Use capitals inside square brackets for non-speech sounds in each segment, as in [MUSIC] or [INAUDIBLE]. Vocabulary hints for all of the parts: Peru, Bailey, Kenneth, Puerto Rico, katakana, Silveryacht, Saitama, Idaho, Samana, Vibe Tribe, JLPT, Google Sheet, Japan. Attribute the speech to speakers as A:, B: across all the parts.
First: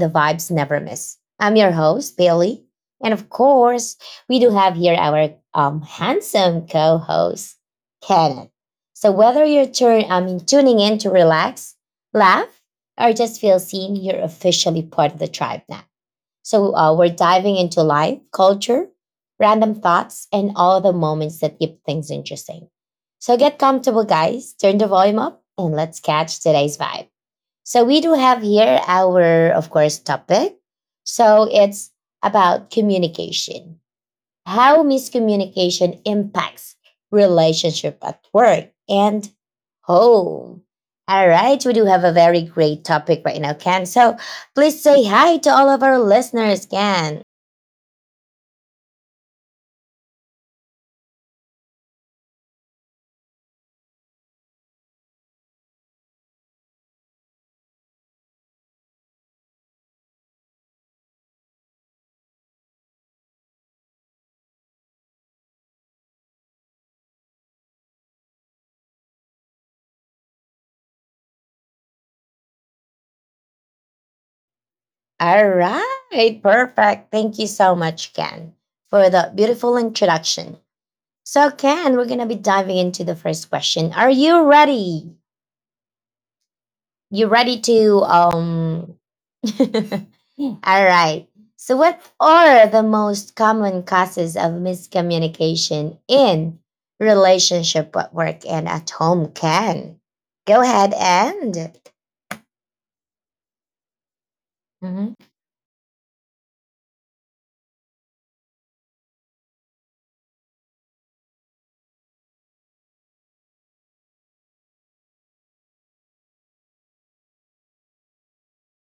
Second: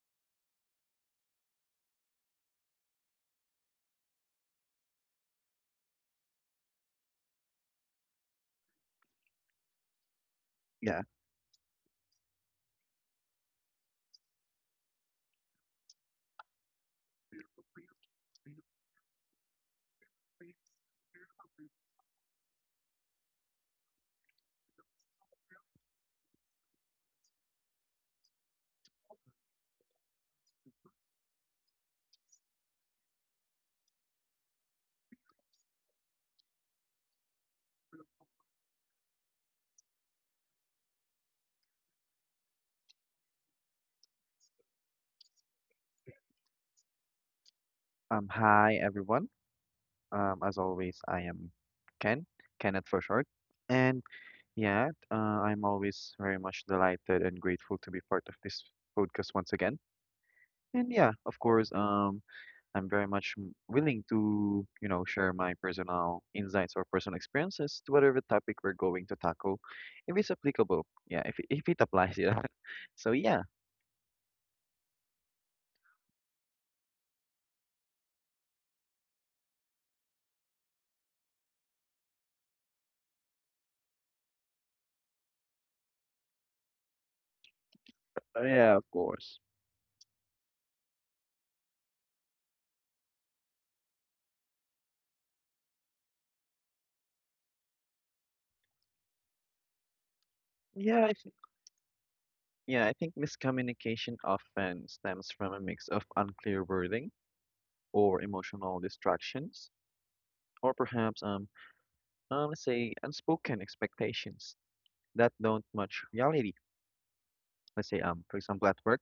A: the vibes never miss. I'm your host, Bailey. And of course, we do have here our handsome co host, Kenneth. So, whether you're tuning in
B: Yeah.
A: to relax, laugh, or just feel seen, you're officially part of the tribe now. So we're diving into life, culture, random thoughts, and all the moments that keep things interesting. So get comfortable, guys. Turn the volume up and let's catch today's vibe. So we do have here our, of course, topic. So it's about communication, how miscommunication impacts relationship at work and home. All right, we do have a very great topic right now, Ken. So please say hi to all of our listeners, Ken.
B: Hi everyone. As always, I am Ken, Kenneth for short. And yeah, I'm always very much delighted and grateful to be part of this podcast once again. And yeah, of course, I'm very much willing to, you know, share my personal insights or personal experiences to whatever topic we're going to tackle, if it's applicable. Yeah, if it applies, yeah. [LAUGHS] So yeah,
A: All right, perfect. Thank you so much, Ken, for the beautiful introduction. So, Ken, we're gonna be diving into the first question. Are you ready? You ready to?
B: Yeah, of course.
A: [LAUGHS] All right. So, what are the most common causes of miscommunication in relationship at work and at home? Can go ahead
B: Yeah.
A: and.
B: Yeah, I think miscommunication often
A: Hmm
B: stems from a mix of unclear wording or emotional distractions, or perhaps, let's say, unspoken expectations that don't match reality. Let's say, for example, at work,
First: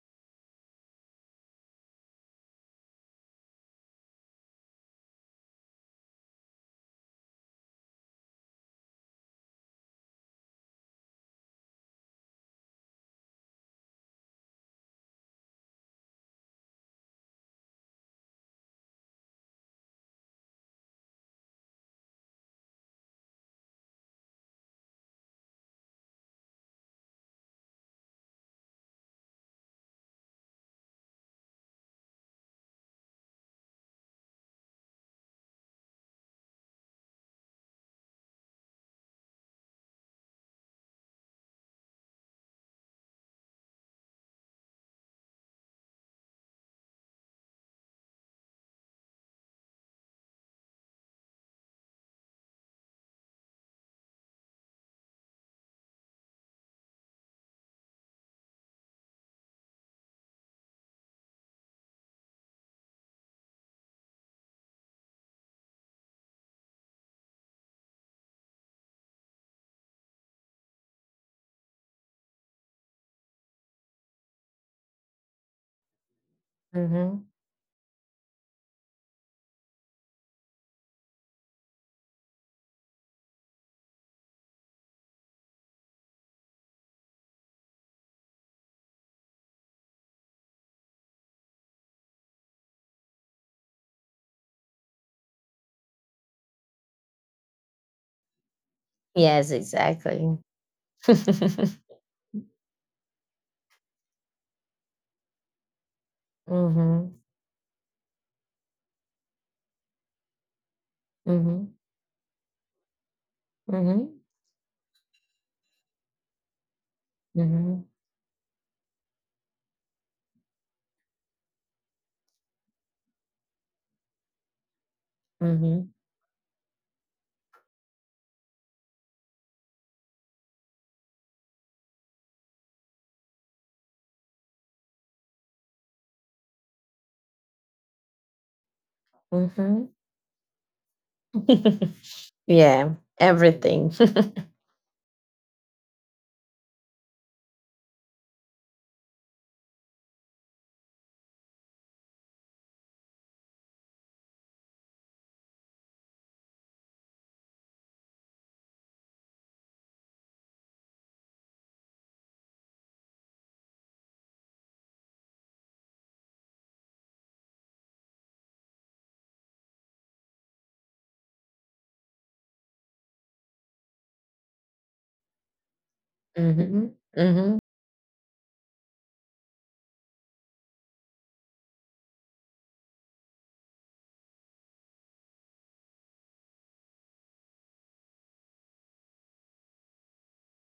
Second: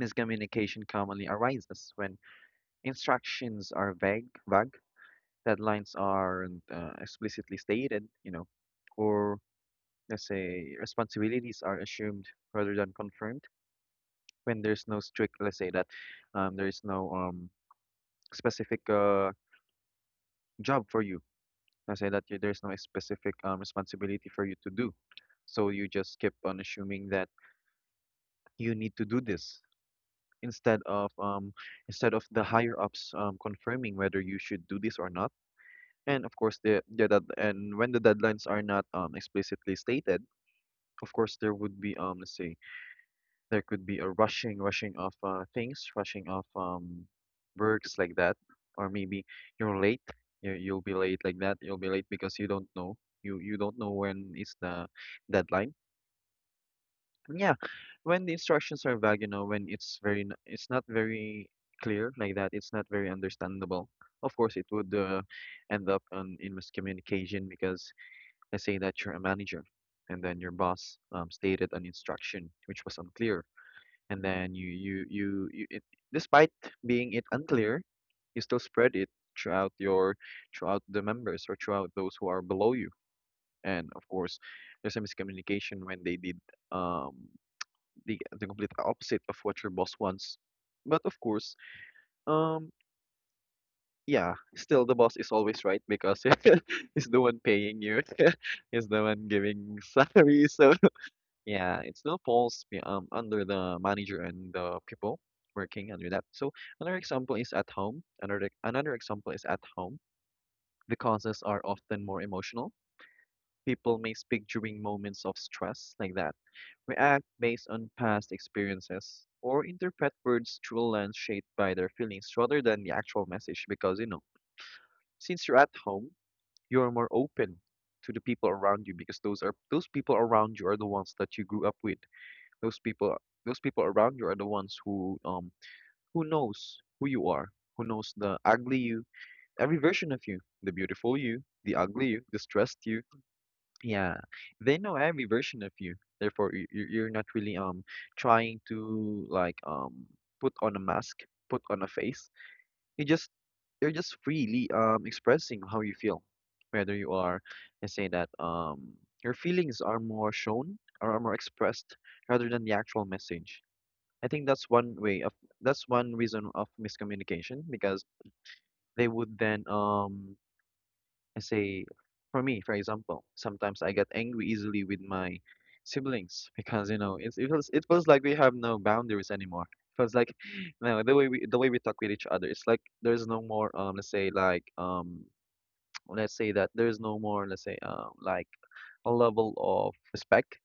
B: miscommunication commonly arises when instructions are vague, deadlines aren't explicitly stated, you know, or let's say responsibilities are assumed rather than confirmed when there's no strict, let's say that there is no specific job for you. I say that you, there's no specific responsibility for you to do. So you just keep on assuming that you need to do this instead of the higher ups confirming whether you should do this or not. And of course, the dead- and when the deadlines are not explicitly stated, of course there would be let's say there could be a rushing of things, rushing of works like that, or maybe you're late. You'll be late like that. You'll be late because you don't know. You don't know when is the deadline. And yeah, when the instructions are vague, you know, when it's very, it's not very clear like that. It's not very understandable. Of course, it would end up in miscommunication because let's say that you're a manager, and then your boss stated an instruction which was unclear, and then despite being
A: hmm
B: it unclear, you still spread it throughout your throughout the members or throughout those who are below you, and of course there's a miscommunication when they did um the complete opposite of what your boss wants. But of course, um yeah, still the boss is always right because [LAUGHS] he's the one paying you, [LAUGHS] he's the one
A: Yes,
B: giving [LAUGHS]
A: exactly.
B: salary. So
A: [LAUGHS] hmm
B: yeah, it still falls under the manager and the people working under that. So another
A: hmm
B: example is at home. Another example is at home. The causes are
A: hmm
B: often more emotional. People may speak during moments of stress like that, react based
A: hmm
B: on past experiences, or interpret words through a lens shaped by their feelings rather than the actual message. Because you know, since you're at home, you're more open to the people around you, because those people around you are the ones that you grew up with. Those people those people around you are the ones who knows who you are, who knows the ugly you,
A: hmm
B: every
A: hmm
B: version of you, the beautiful you, the
A: [LAUGHS]
B: ugly you, the stressed
A: Yeah,
B: you.
A: everything. [LAUGHS]
B: Yeah, they know every version of you. Therefore, you're not really trying to like put on a mask, put on a face. You just you're just freely expressing how you feel, whether you are, let's say that your feelings are more shown or are more expressed rather than the actual message. I think that's one way of, that's one reason of miscommunication, because they would then I say, for me for example, sometimes I get angry easily with my siblings
A: hmm hmm
B: because, you know, it's it
A: hmm
B: feels it feels like we have no boundaries anymore. It feels like [SIGHS] no, the way we talk with each other, it's like there's no more let's say like [TSK] let's say that there's no more, let's say like a level of respect.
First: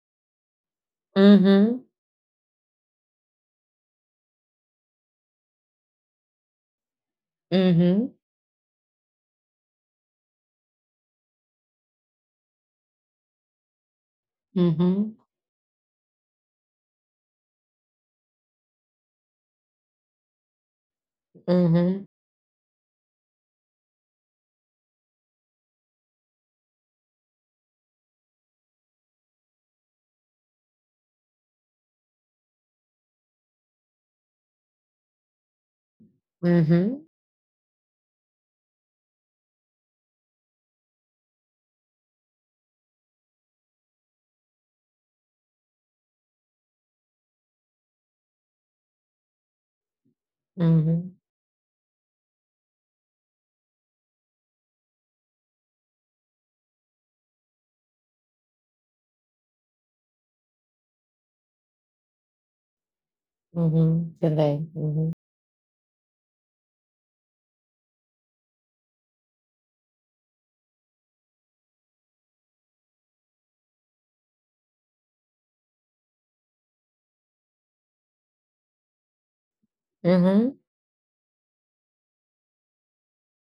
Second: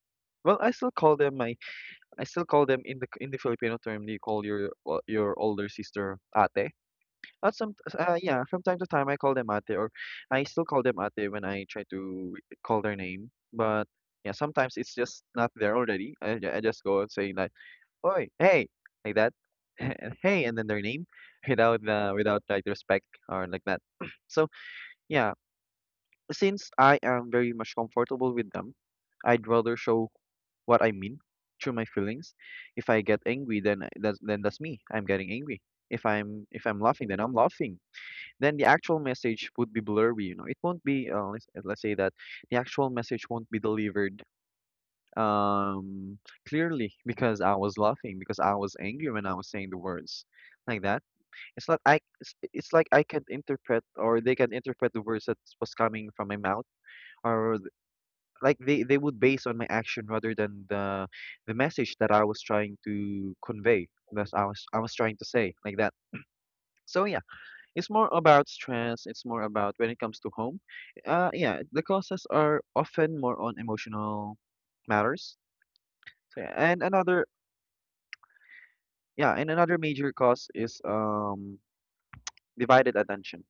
B: Well,
A: hmm
B: I still call them in the Filipino term, you call your your older sister ate. At some
A: hmm
B: yeah, from time to time I call them ate, or I still call them ate when I try to call their name. But yeah, sometimes it's just not there already. I just go and saying like, "Oi, hey," like that. [LAUGHS] And hey, and then their name, without
A: hmm
B: without like respect or like that. [CLEARS THROAT] So yeah, since I am very much comfortable with them, I'd rather show what I mean through my feelings. If I get angry, then that's then that's me. I'm getting angry. If I'm
A: hmm
B: laughing, then I'm laughing. Then the actual message would be blurry. You know, it won't be. Let's say that the actual message won't be delivered um clearly, because I was laughing, because I was angry when I was saying the words like that.
A: hmm
B: It's not I. It's like I can interpret or they can interpret the words that was coming from my mouth, or like they would base on my action rather than the message that I was trying to convey,
A: Mhm.
B: that I was
A: Delay.
B: I was
A: Mhm.
B: trying to say like that. So yeah, it's more about stress. It's more about, when it comes to home, yeah, the causes are often more on emotional matters. So yeah. and another Yeah, and another major cause
A: Mhm.
B: is divided attention.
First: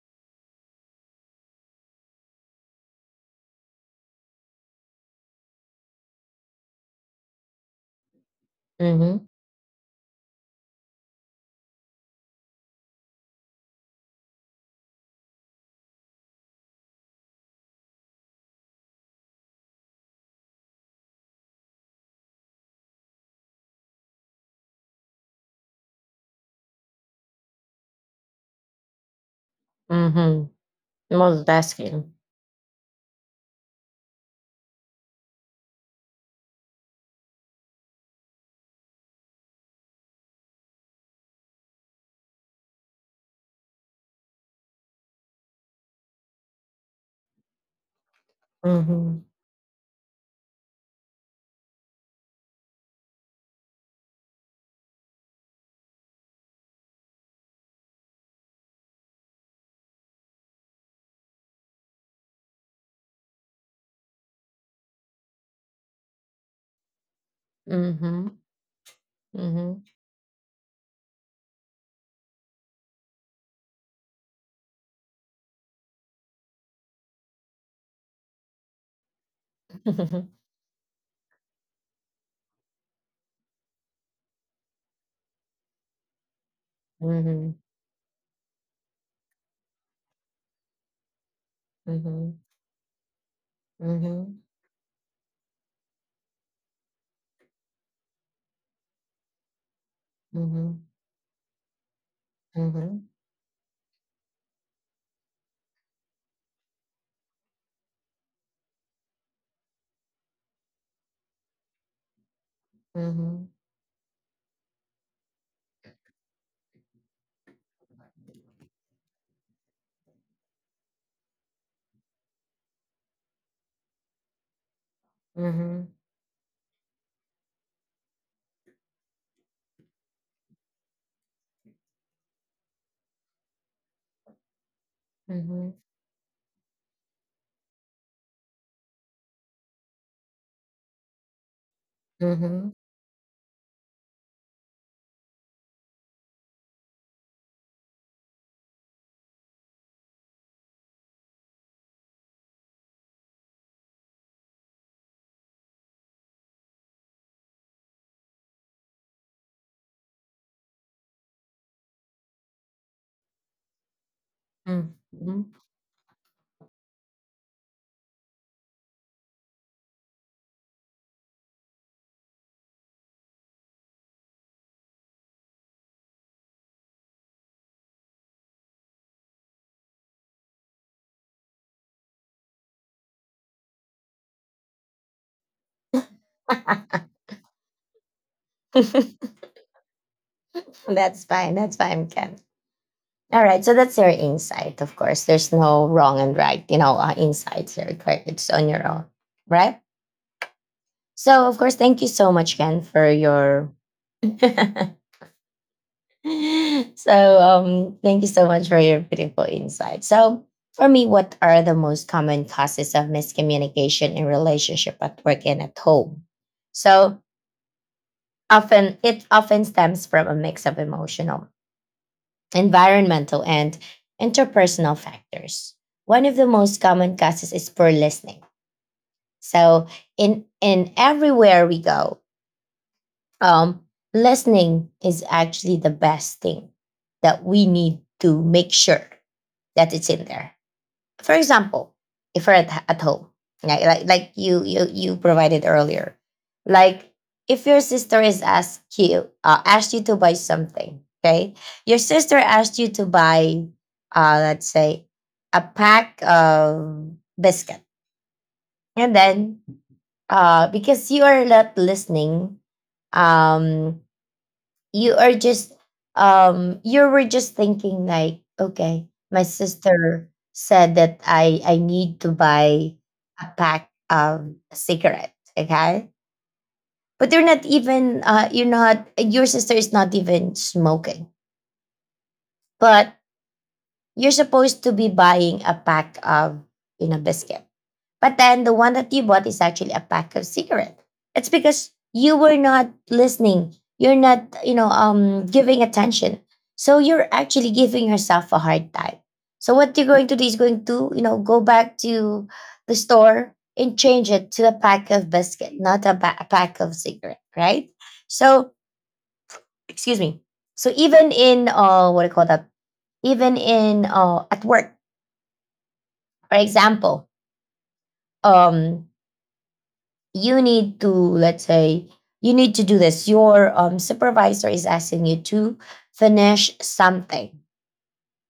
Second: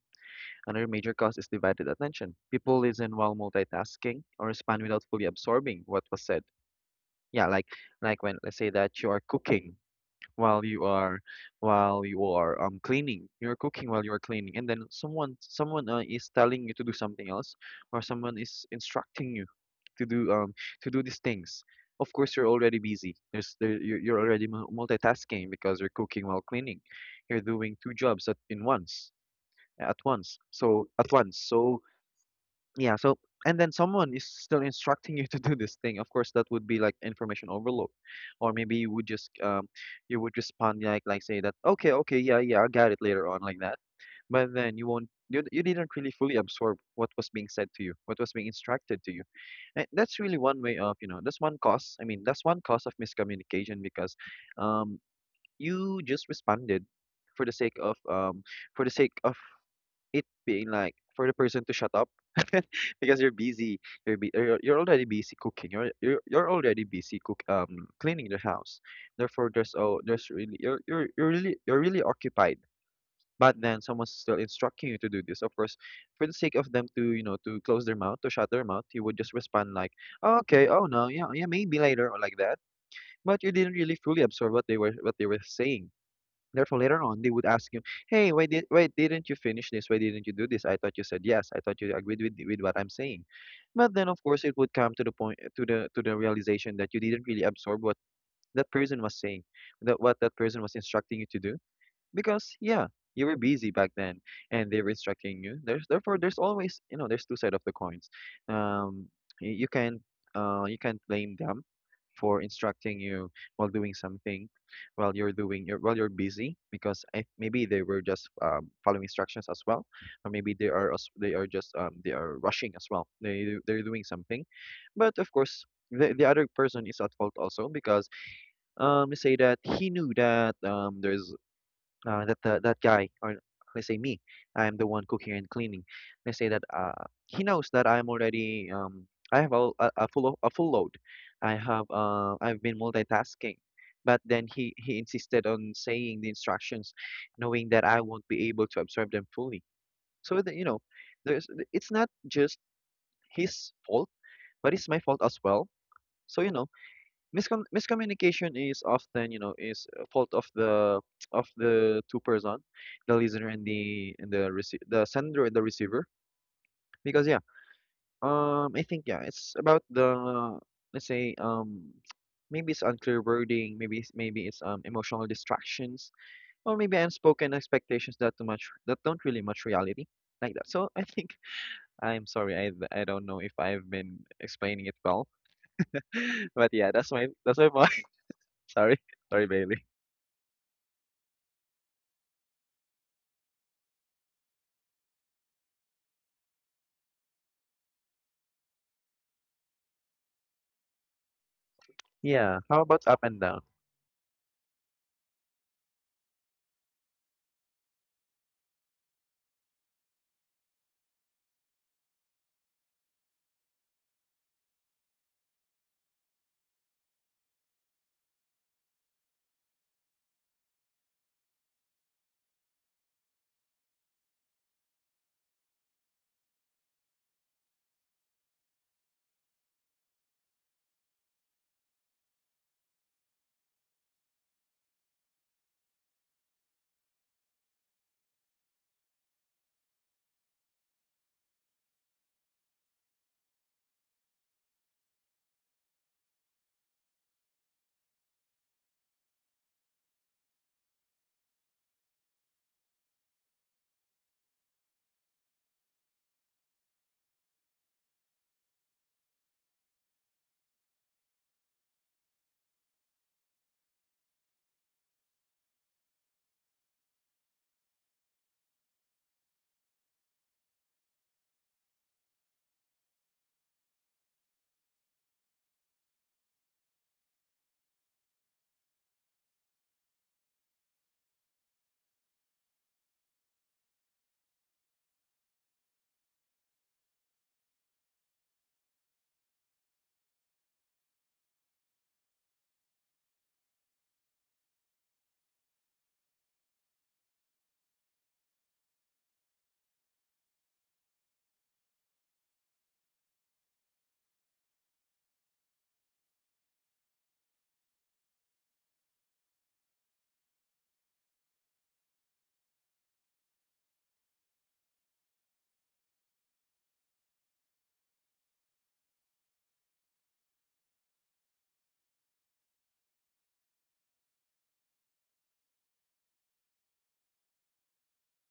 B: Another major cause is divided attention. People listen while multitasking, or respond without fully absorbing what was said. Yeah, like when, let's say that you are
A: Mhm.
B: cooking while you are, while you are cleaning, you're cooking while you're cleaning, and then someone is telling you to do something else, or someone is instructing you to do um to do these things. Of course you're already busy. You're already multitasking because you're cooking while cleaning. You're doing two jobs at in once,
A: Mhm.
B: at once. So
A: Multitasking.
B: yeah. So, and then someone is still instructing [LAUGHS] you to do this thing. Of course, that would be like information overload, or maybe you would just you would respond like say that, okay, okay, yeah, yeah, I got it later on, like that. But then you won't, you didn't really fully absorb what was being said to you, what was being instructed to you.
A: Mhm.
B: And that's really one way of, you know, that's one cause. I mean, that's one cause of miscommunication, because um you just responded for the sake of for the sake of it being like, for the person to shut up, [LAUGHS] because you're busy. You're already busy cooking. You're already busy cook cleaning the
A: Mhm.
B: house. Therefore, there's
A: Mhm.
B: oh there's really you're really, you're really occupied. But then someone's still instructing you to do this. Of course, for the sake of them to, you know, to close their mouth, to shut their mouth, you would just respond like, oh, okay, oh no, yeah, yeah, maybe later, or like that. But you didn't really fully absorb what they were saying. Therefore, later on, they would
A: Mhm.
B: ask you, "Hey, why didn't you finish this? Why didn't you do this? I thought you said yes. I thought you agreed with
A: Mhm.
B: what I'm saying." But then, of
A: Mhm.
B: course, it would come to the point, to the realization that you didn't really absorb what that person was saying, that what that person was
A: Mhm.
B: instructing you to do, because yeah,
A: Mhm.
B: you were busy back then, and they were instructing you. There's therefore there's always, you know, there's two sides of the coins. Um, you can, you can't blame them for instructing you
A: Mhm.
B: while doing something, while you're busy, because I, maybe they were just following instructions as well, or maybe they they are just they are rushing as well. They're doing something. But of course,
A: Mhm.
B: the other person is at fault also, because say that he knew that there's that guy, or let's say me, I'm the one cooking and
A: Mhm.
B: cleaning. Let's say that he knows that I'm already I have a full a full load. I have I've
A: Mhm.
B: been multitasking, but then he insisted on saying the instructions, knowing that I won't be able to observe them fully. So that, you know, there's, it's not just his fault, but it's my fault as well. So you know, miscommunication is often, you know, is a fault of the, of the two person, the listener and the, and the the sender and
A: Mhm.
B: the receiver. Because yeah, I think yeah, it's about the let's say [TSK] maybe it's unclear wording, maybe it's emotional distractions, or maybe unspoken expectations that too much that don't really much reality like that. So I think [LAUGHS] I'm sorry, I don't know if I've been explaining it well, [LAUGHS] but yeah, that's my point. [LAUGHS] Sorry,
A: [LAUGHS] [LAUGHS]
B: sorry, Bailey.
A: That's fine. That's fine, Ken. All right. So that's your insight. Of course, there's no wrong and right. You know, insights are correct. It's on your own, right? So, of course, thank you so much,
B: Yeah. How
A: Ken,
B: about
A: for
B: up and down?
A: your [LAUGHS] [LAUGHS] so thank you so much for your beautiful insight. So for me, what are the most common causes of miscommunication in relationship at work and at home? So often it often stems from a mix of emotional, environmental and interpersonal factors. One of the most common causes is poor listening. So in everywhere we go, um, listening is actually the best thing that we need to make sure that it's in there. For example, if we are at home, like, like you provided earlier, like if your sister is asked you to buy something, okay, your sister asked you to buy, let's say, a pack of biscuit, and then because you are not listening, um, you are just you were just thinking like, okay, my sister said that I need to buy a pack of cigarette, okay, but they're not even you're not, your sister is not even smoking, but you're supposed to be buying a pack of, you know, biscuit. But then the one that you bought is actually a pack of cigarette. It's because you were not listening. You're not, you know, giving attention. So you're actually giving yourself a hard time. So what you're going to do is going to, you know, go back to the store and change it to a pack of biscuit, not a, a pack of cigarette, right? So, excuse me. So even in, what do you call that? Even in, at work, for example, um, you need to, let's say, you need to do this, your supervisor is asking you to finish something,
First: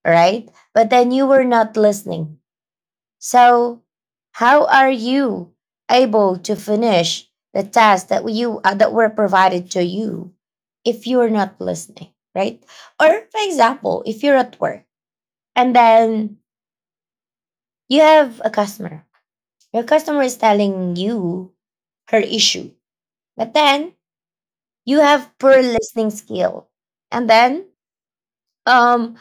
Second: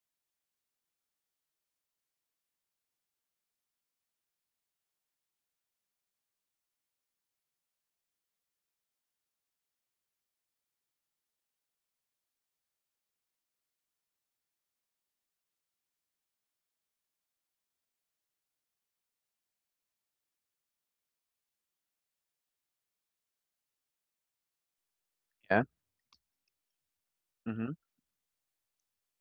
A: right? But then you were not listening. So how are you able to finish the tasks that you that were provided to you if you're not listening, right? Or for example, if you're at work and then you have a customer, your customer is telling you her issue, but then you have poor
B: Yeah.
A: listening skill. And then
B: Mm-hmm.
A: um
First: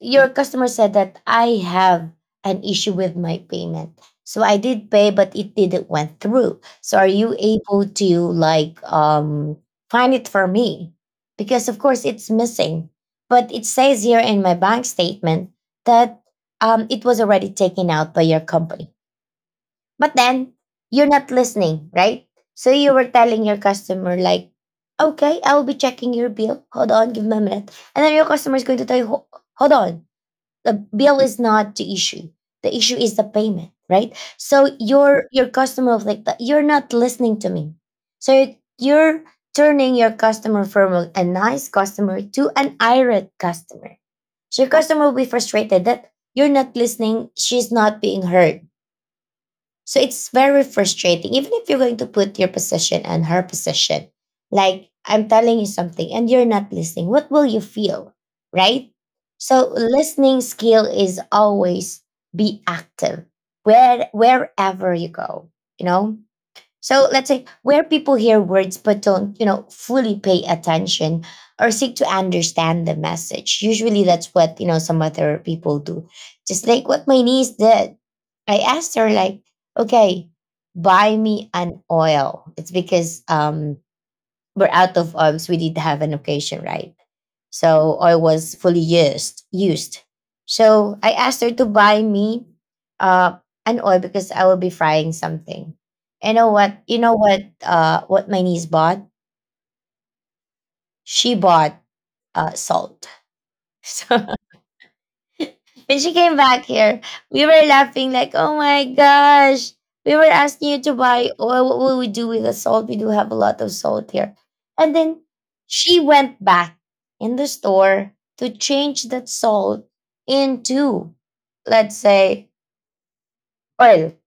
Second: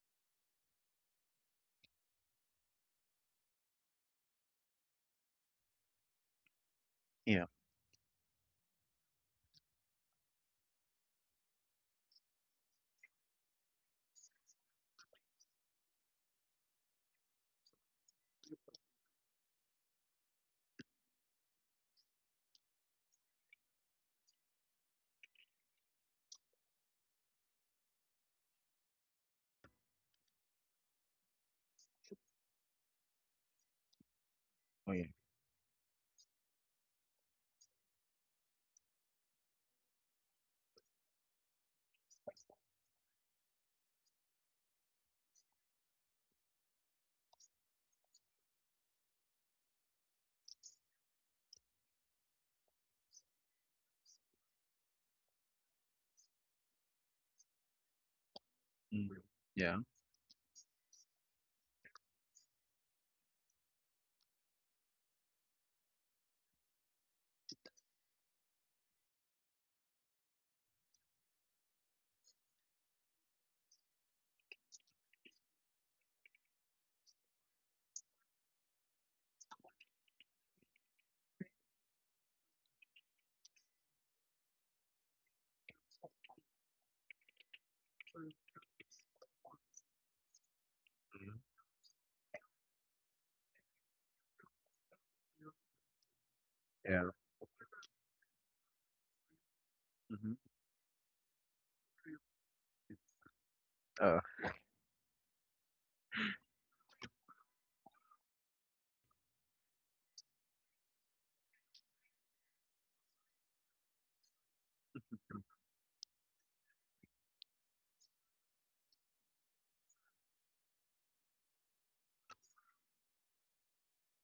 A: your customer said that, I have an issue with my payment. So I did pay but it didn't went through. So are you
B: Yeah.
A: able to, like, find it for me? Because of course it's missing. But it says here in my bank statement that it was already taken out by your company. But then you're not listening, right? So you were telling your customer like, "Okay, I will be checking your bill. Hold on, give me a minute." And then your customer is going to tell you, "Hold on, the bill is not the issue. The issue is the payment, right?" So
B: Oh yeah.
A: your customer of like that, you're not listening to me. So it- you're turning your customer from a nice customer to an irate customer. So your customer will be frustrated that you're not listening. She's not being heard, so it's very frustrating, even if you're going to put your position and her position. Like, I'm telling you something and you're not listening. What will you feel? Right?
B: Mm.
A: So
B: Yeah.
A: listening skill is always be active where wherever you go, you know? So let's say where people hear words but don't, you know, fully pay attention or seek to understand the message. Usually that's what, you know, some other people do. Just like what my niece did. I asked her like, okay, buy me an oil. It's because we're out of oils. We did have an occasion, right? So oil was fully used. Used. So I
B: hmm
A: asked her to buy me uh an oil because I will be frying something. You know what? You
B: Yeah.
A: know what? What my niece bought?
B: Mm-hmm.
A: She bought salt. [LAUGHS]
B: Uh.
A: So when she came back here, we were laughing like, oh my gosh. We were asking you to buy oil. What will we do with the salt? We do have a lot of salt here. And then she went back in the store to change that salt into, let's say, oil.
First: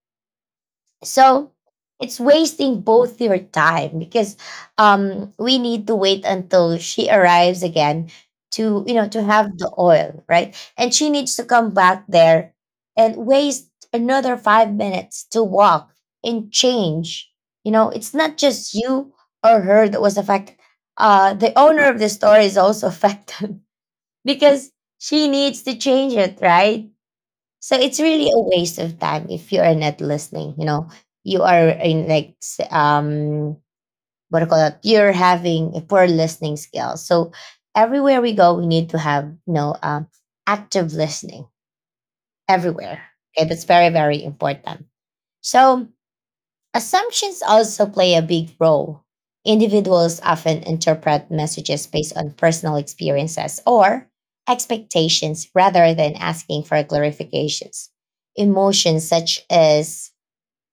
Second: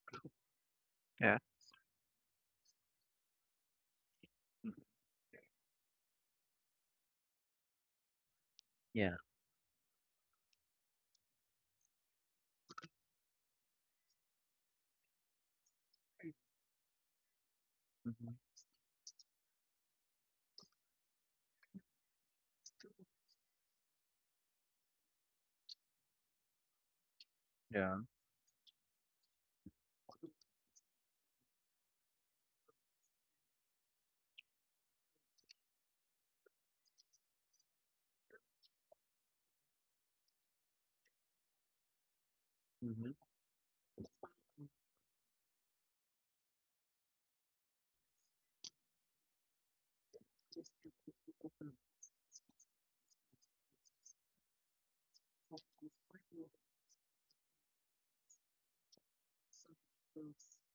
B: Yeah.
A: So it's wasting both your time because we need to wait until she arrives again to, you know,
B: Yeah.
A: to have the oil, right? And she needs to come back there and waste another five minutes to walk and change. You know, it's
B: Mm-hmm.
A: not just you or her that was affected. The owner of the store is also [LAUGHS] affected because she needs to change it, right? So
B: Yeah.
A: it's really a waste of time if you are not listening. You know, you are in like what do you call it? You're having a poor listening skill. So everywhere we go, we need to have, you know, active listening everywhere.
B: Mm-hmm.
A: Okay, that's very very important. So assumptions also play a big role. Individuals often interpret messages based on personal experiences or expectations rather than asking for clarifications. Emotions such as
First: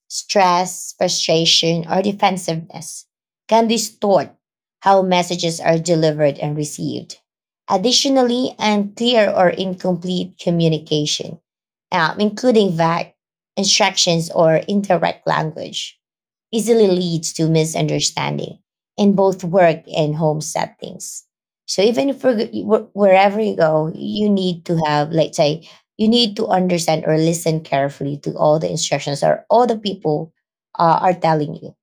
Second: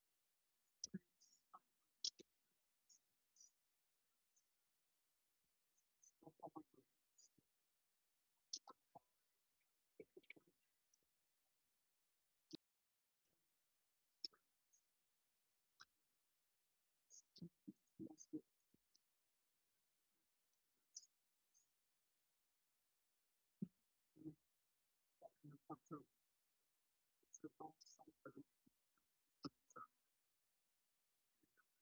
A: stress, frustration, or defensiveness can distort how messages are delivered and received. Additionally, unclear or incomplete communication, including vague instructions or indirect language easily leads to misunderstanding in both work and home settings. So even if we're, wherever you go, you need to have, let's say, you need to understand or listen carefully to all the instructions or all the people are telling you,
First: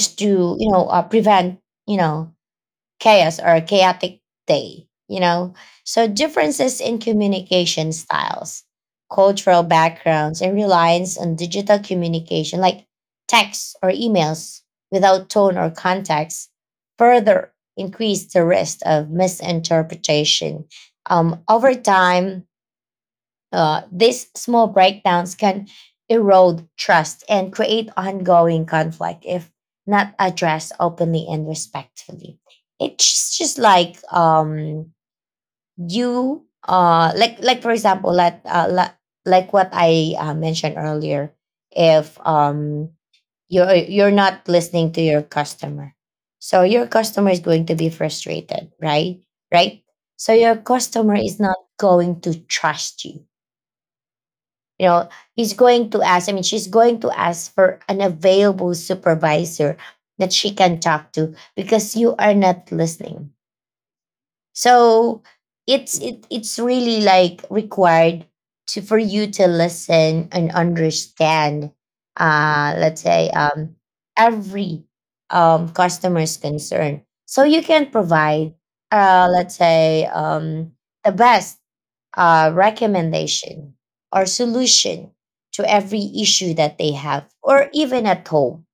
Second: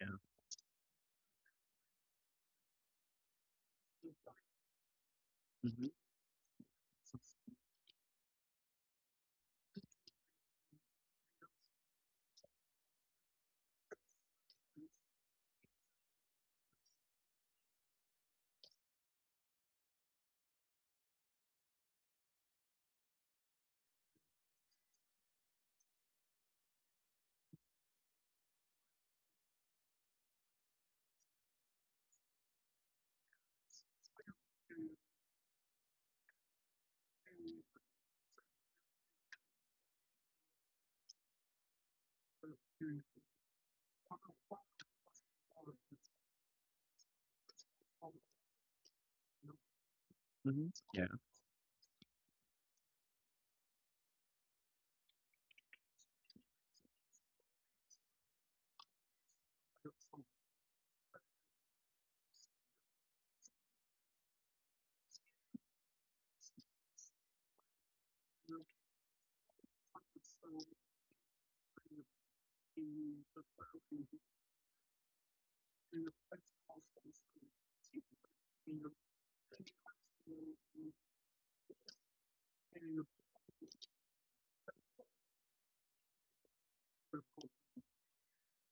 B: Yeah.
A: to, you know, prevent, you know, chaos or chaotic day, you know?
B: Mm-hmm.
A: So, differences in communication styles, cultural backgrounds, and reliance on digital communication like texts or emails without tone or context further increase the risk of misinterpretation. Over time, these small breakdowns can erode trust and create ongoing conflict if not addressed openly and respectfully. It's just like you, for example, what I mentioned earlier. If you're you're not listening to your customer, so your customer is going to be frustrated, right? Right. So your
B: Mm-hmm. Yeah.
A: customer is not going to trust you, you know, he's going to ask I mean she's going to ask for an available supervisor that she can talk to because you are not listening. So it's really like required to for you to listen and understand, let's say, every customer's concern, so you can provide, let's say, the best, recommendation or solution to every issue that they have, or even at home,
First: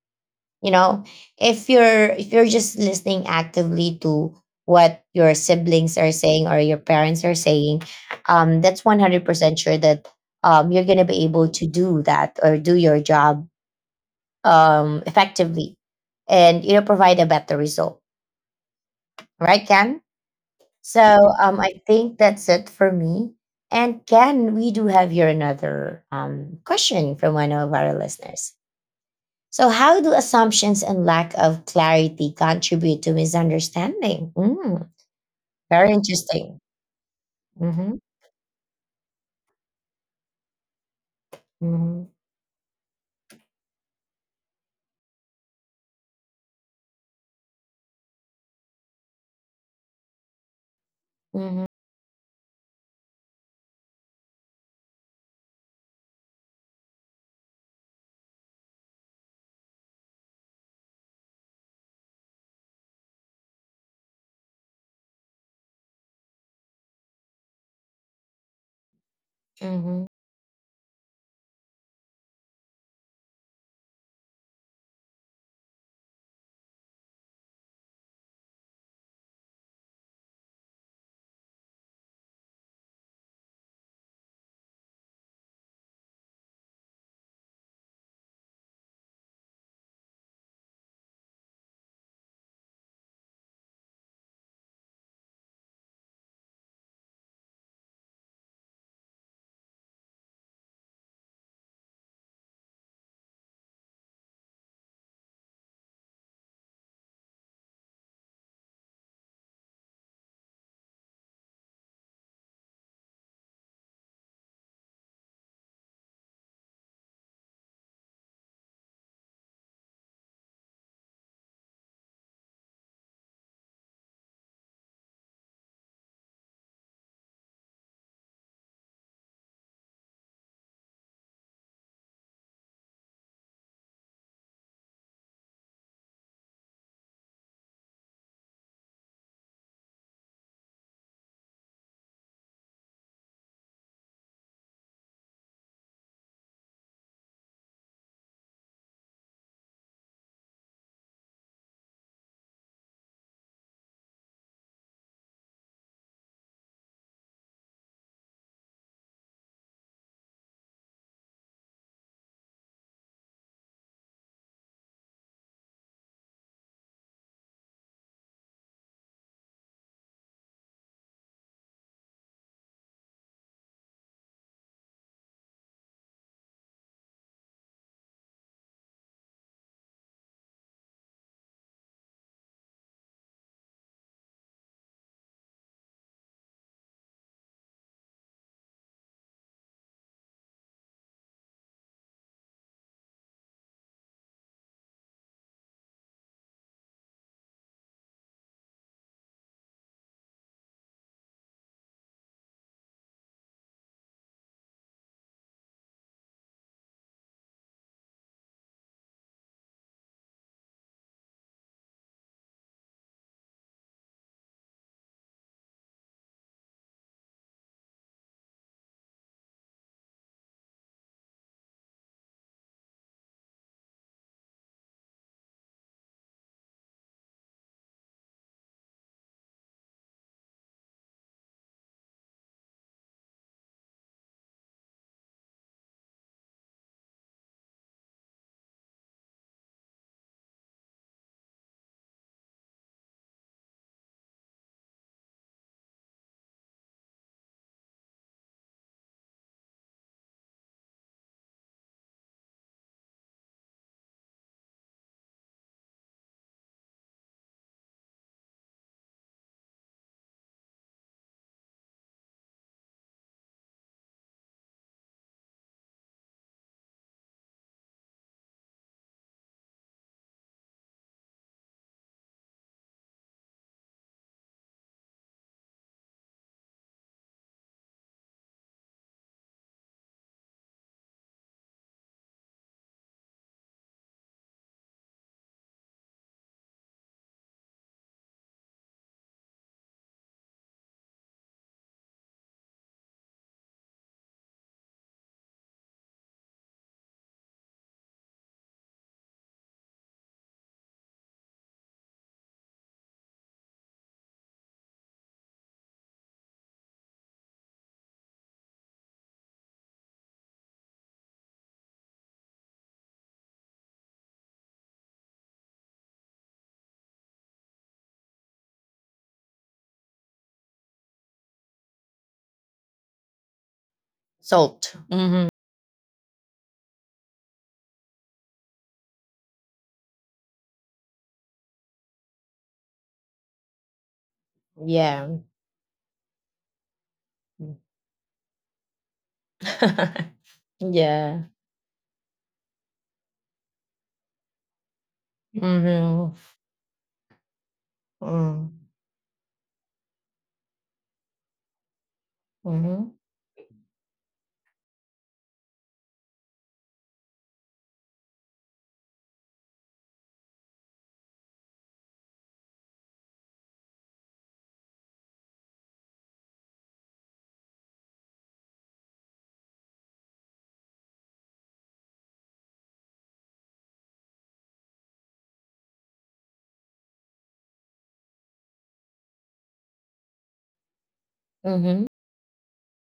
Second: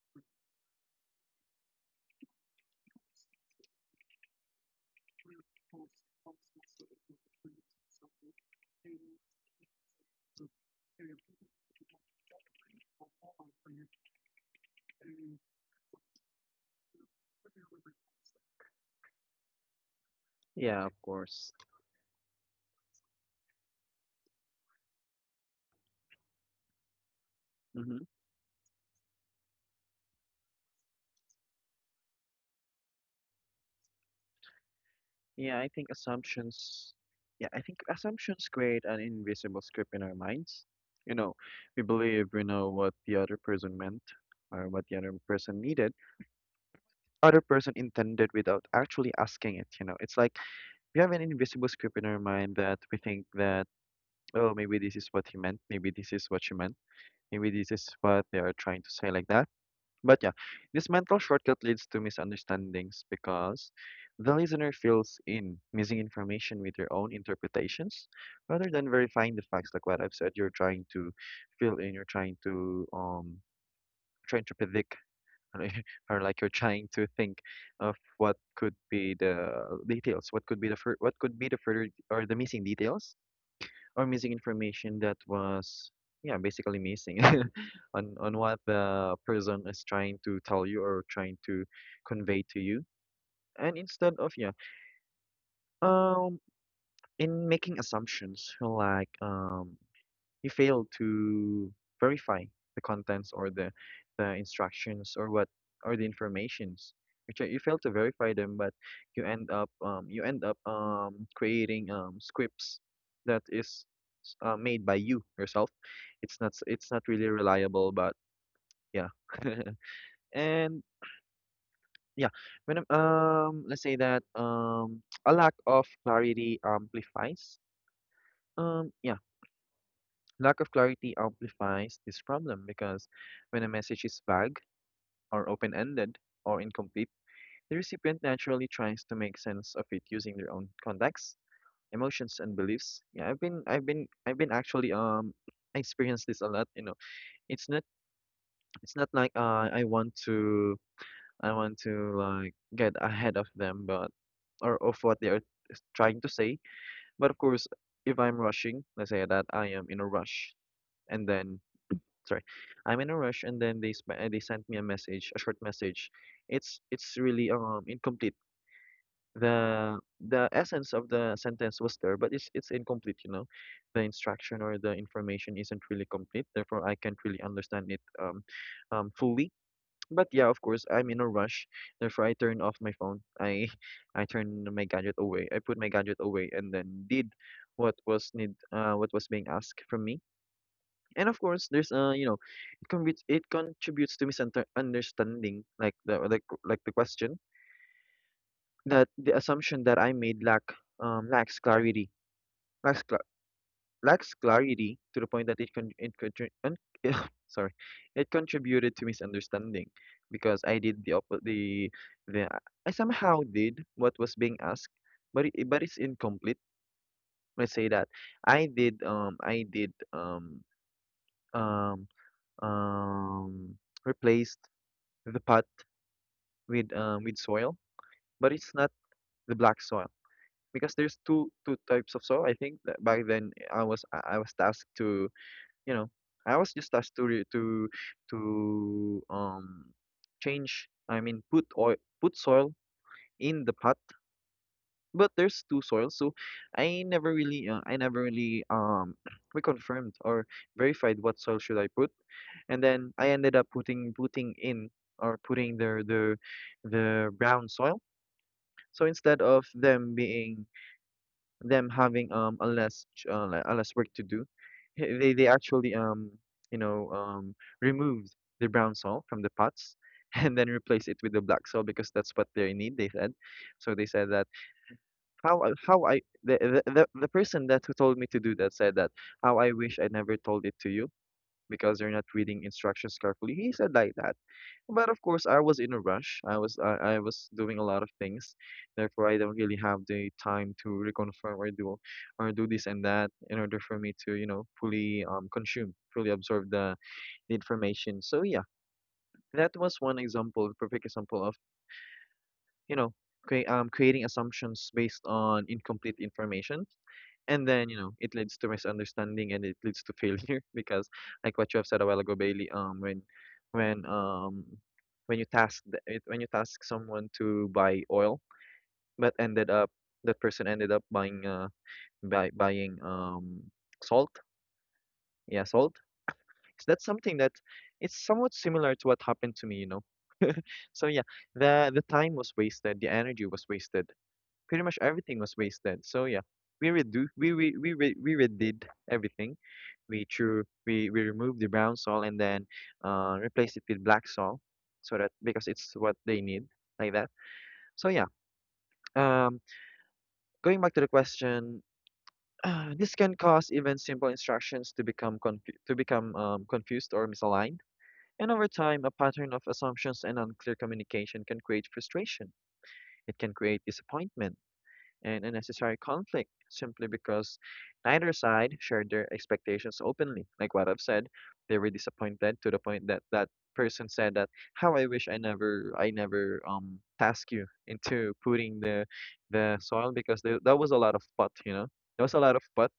A: you know, if you're just listening actively to what your siblings are saying or your parents are saying, that's 100% sure that you're going to be able to do that or do your job, effectively, and you know, provide a better result, right, Ken?
B: Yeah, of
A: So
B: course.
A: I think that's it for me. And Ken, we do have here another question from one of our
B: Mm-hmm.
A: listeners. So, how do assumptions and lack of clarity contribute to misunderstanding? Mm,
B: Yeah, I think
A: very interesting.
B: assumptions. Yeah, I think
A: Mm-hmm,
B: assumptions create an invisible script in our minds. You know, we
A: mm-hmm,
B: believe we know what the other person meant or what the other person needed, other person intended without actually asking it. You know, it's like we have an
A: mm-hmm,
B: invisible script in our mind that we think that. Oh, maybe this is what he meant, maybe this is what she meant, maybe this is what they are trying to say, like that. But yeah, this mental shortcut leads to misunderstandings because the listener fills in missing information with their own interpretations rather than verifying the facts, like what
A: mm-hmm.
B: I've said. You're trying to fill in, you're trying to trying to predict [LAUGHS] or like you're trying to think of what could be the details, what could be the further or the missing details or missing information that was yeah basically missing [LAUGHS] on what the person is trying to tell you or trying to convey to you and instead of um in making assumptions you fail to verify the contents or the instructions or what or the informations which you fail to verify them but you end up creating scripts that is made by you yourself. It's not really reliable, but yeah. [LAUGHS] And yeah, let's say that [TSK] a lack of clarity amplifies um yeah, lack of clarity amplifies this problem because when a message is vague or open-ended or incomplete, the recipient naturally tries to make sense of it using their own context, emotions and beliefs. Yeah, I've been actually I experienced this a lot, you know. It's not It's not like I want to like get ahead of them, but or of what they are trying to say. But of course, if I'm rushing, let's say that I am in a rush, and then sorry, I'm in a rush, and then they sent me a message, a short message. It's really incomplete. The essence of the sentence was there, but it's incomplete. You know, the instruction or the information isn't really complete. Therefore, I can't really understand it fully but yeah, of course, I'm in a rush. Therefore, I turn off my phone. I [LAUGHS] I turn my gadget away. I put my gadget away and then did what was being asked from me. And of course, there's you know, it contributes to misunderstanding understanding like the question that the assumption that I made lacks clarity. Lacks cla Lacks clarity to the point that it con- it contri- un- [LAUGHS] sorry, it contributed to misunderstanding because I did the op- the the I somehow did what was being asked, but it's incomplete. Let's say that I did um um replaced the pot with soil, but it's not the black soil because there's two types of soil. I think that back then I was tasked to you know, I was just asked to re- to um change. I mean, put oil, put soil in the pot. But there's two soils, so I never really [CLEARS THROAT] reconfirmed or verified what soil should I put. And then I ended up putting putting in or putting the brown soil. So instead of them being them having a like a less work to do, they actually you know removed the brown soil from the pots [LAUGHS] and then replace it with the black soil because that's what they need. They said, so they said that how I the person that who told me to do that said that how I wish I never told it to you because you're not reading instructions carefully. He said like that. But of course, I was in a rush. I was doing a lot of things, therefore I don't really have the time to reconfirm or do this and that in order for me to you know fully fully absorb the information. So yeah, that was one example, perfect example of you know creating assumptions based on incomplete information and then, you know, it leads to misunderstanding and it leads to failure [LAUGHS] because like what you have said a while ago, Bailey, when um when you task the- it when you task someone to buy oil but ended up that person ended up buying salt.
A: Salt. Mm-hmm.
B: Yeah, salt. So that's something that it's somewhat similar to what happened to me, you know. So yeah, the time was wasted, the energy was wasted. Pretty much everything
A: Yeah.
B: was wasted. So yeah, we redid everything. we
A: [LAUGHS]
B: threw we we
A: Yeah.
B: removed the brown salt and then replaced it with black salt so that because it's what
A: Mm-hmm.
B: they need like that. So yeah,
A: Mm-hmm.
B: um going back to the question [SIGHS] this can cause even simple instructions to to become confused or misaligned, and over time a pattern of assumptions and unclear communication can create frustration, it can create disappointment and unnecessary conflict simply because neither side shared their expectations openly. Like what I've said, they were disappointed to the point that that person said that how I wish I never task you into putting the soil because there, that was a lot of pot, you know.
A: Mm-hmm.
B: There was a lot of pot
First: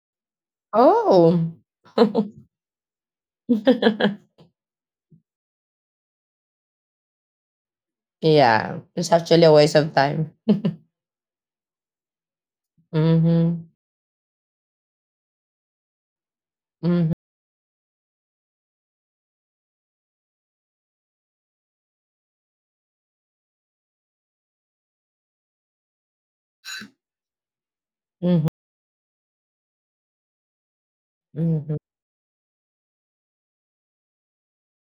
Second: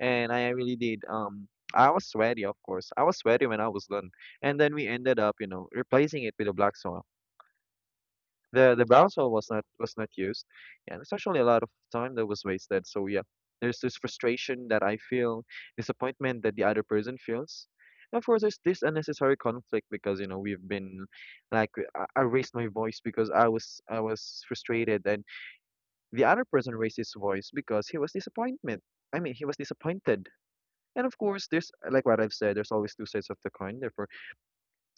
B: and I really did
A: Oh.
B: I was sweaty, of course. I was sweaty when I was done.
A: [LAUGHS]
B: And then we ended up, you know, replacing it with a black soil. the
A: Yeah,
B: the
A: it's
B: browser
A: actually a waste of
B: was not
A: time.
B: used,
A: [LAUGHS]
B: and it's actually a lot of time that was wasted. So yeah,
A: Mhm.
B: there's this frustration that I feel, disappointment that the other
A: Mhm.
B: person feels. Of course, there's this unnecessary conflict because you know we've been, like, I raised my voice because I was frustrated, and the other person raised his voice because he was
A: Mhm.
B: disappointment. I mean, he was disappointed. And of course, there's
A: Mhm.
B: like what I've said. There's always two sides of the coin. Therefore,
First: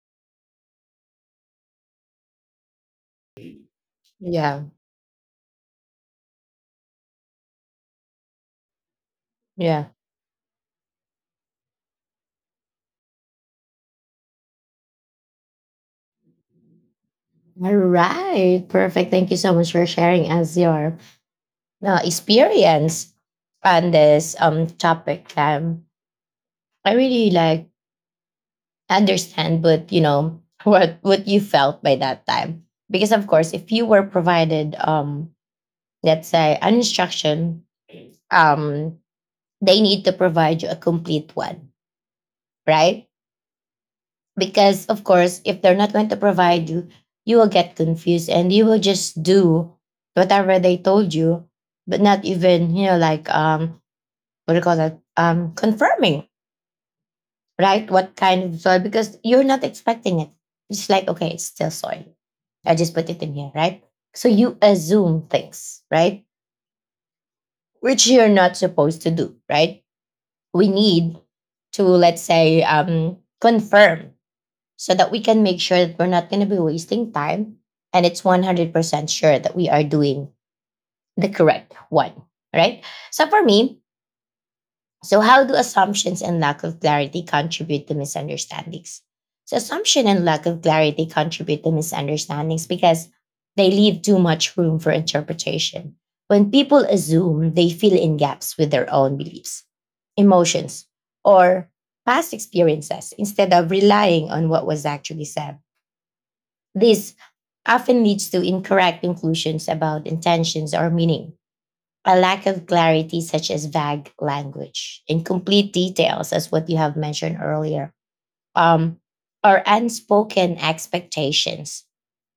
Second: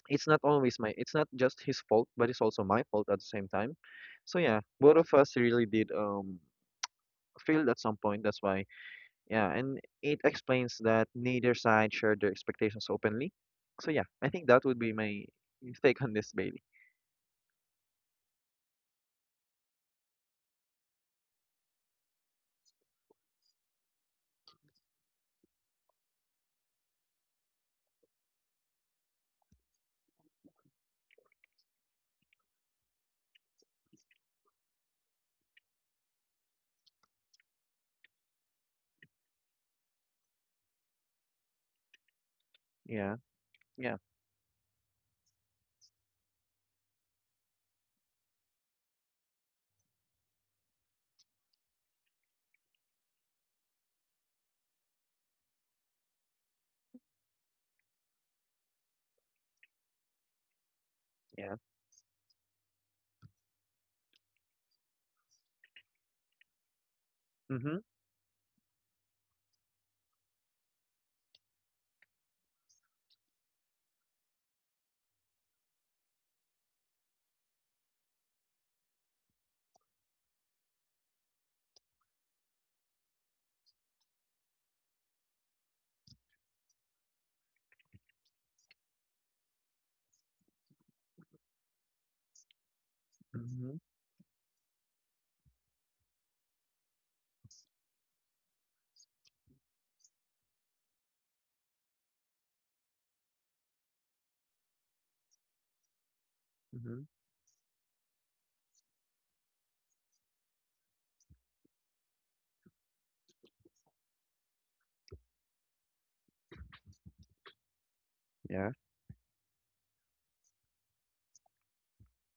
B: it's not just his fault but it's also my fault at the same time. So yeah,
A: Yeah.
B: both of us really did failed at some point. That's why yeah, and
A: Yeah.
B: it explains that neither side shared their expectations openly. So yeah, I think that would be my take on this, Bailey.
A: All right. Perfect. Thank you so much for sharing us your experience on this topic. I really like understand, but you know [LAUGHS] what you felt by that time, because of course, if you were provided let's say an instruction, um they need to provide you a complete one, right?
B: Yeah. Yeah.
A: Because of course, if they're not going to provide you, you will get confused and you will just do whatever they told you. But not even like what do you call that, confirming, right? What kind of soy, because you're not expecting it. It's like, okay, it's
B: Yeah.
A: still soy. I just put it in here, right? So you assume things, right?
B: Mm-hmm.
A: Which you're not supposed to do, right? We need to, let's say, confirm, so that we can make sure that we're not going to be wasting time, and it's 100% sure that we are doing the correct one, right? So for me, so how do assumptions and lack of clarity contribute to misunderstandings? So assumption and lack of clarity contribute to misunderstandings because they
B: Mm-hmm.
A: leave too much room for interpretation. When people assume, they fill in gaps with their own beliefs, emotions, or past experiences instead of relying on what was actually said.
B: Mm-hmm.
A: This often leads to incorrect conclusions about intentions or meaning. A lack of clarity, such as vague language, incomplete details, as what you have mentioned earlier,
B: Yeah.
A: um, or unspoken expectations,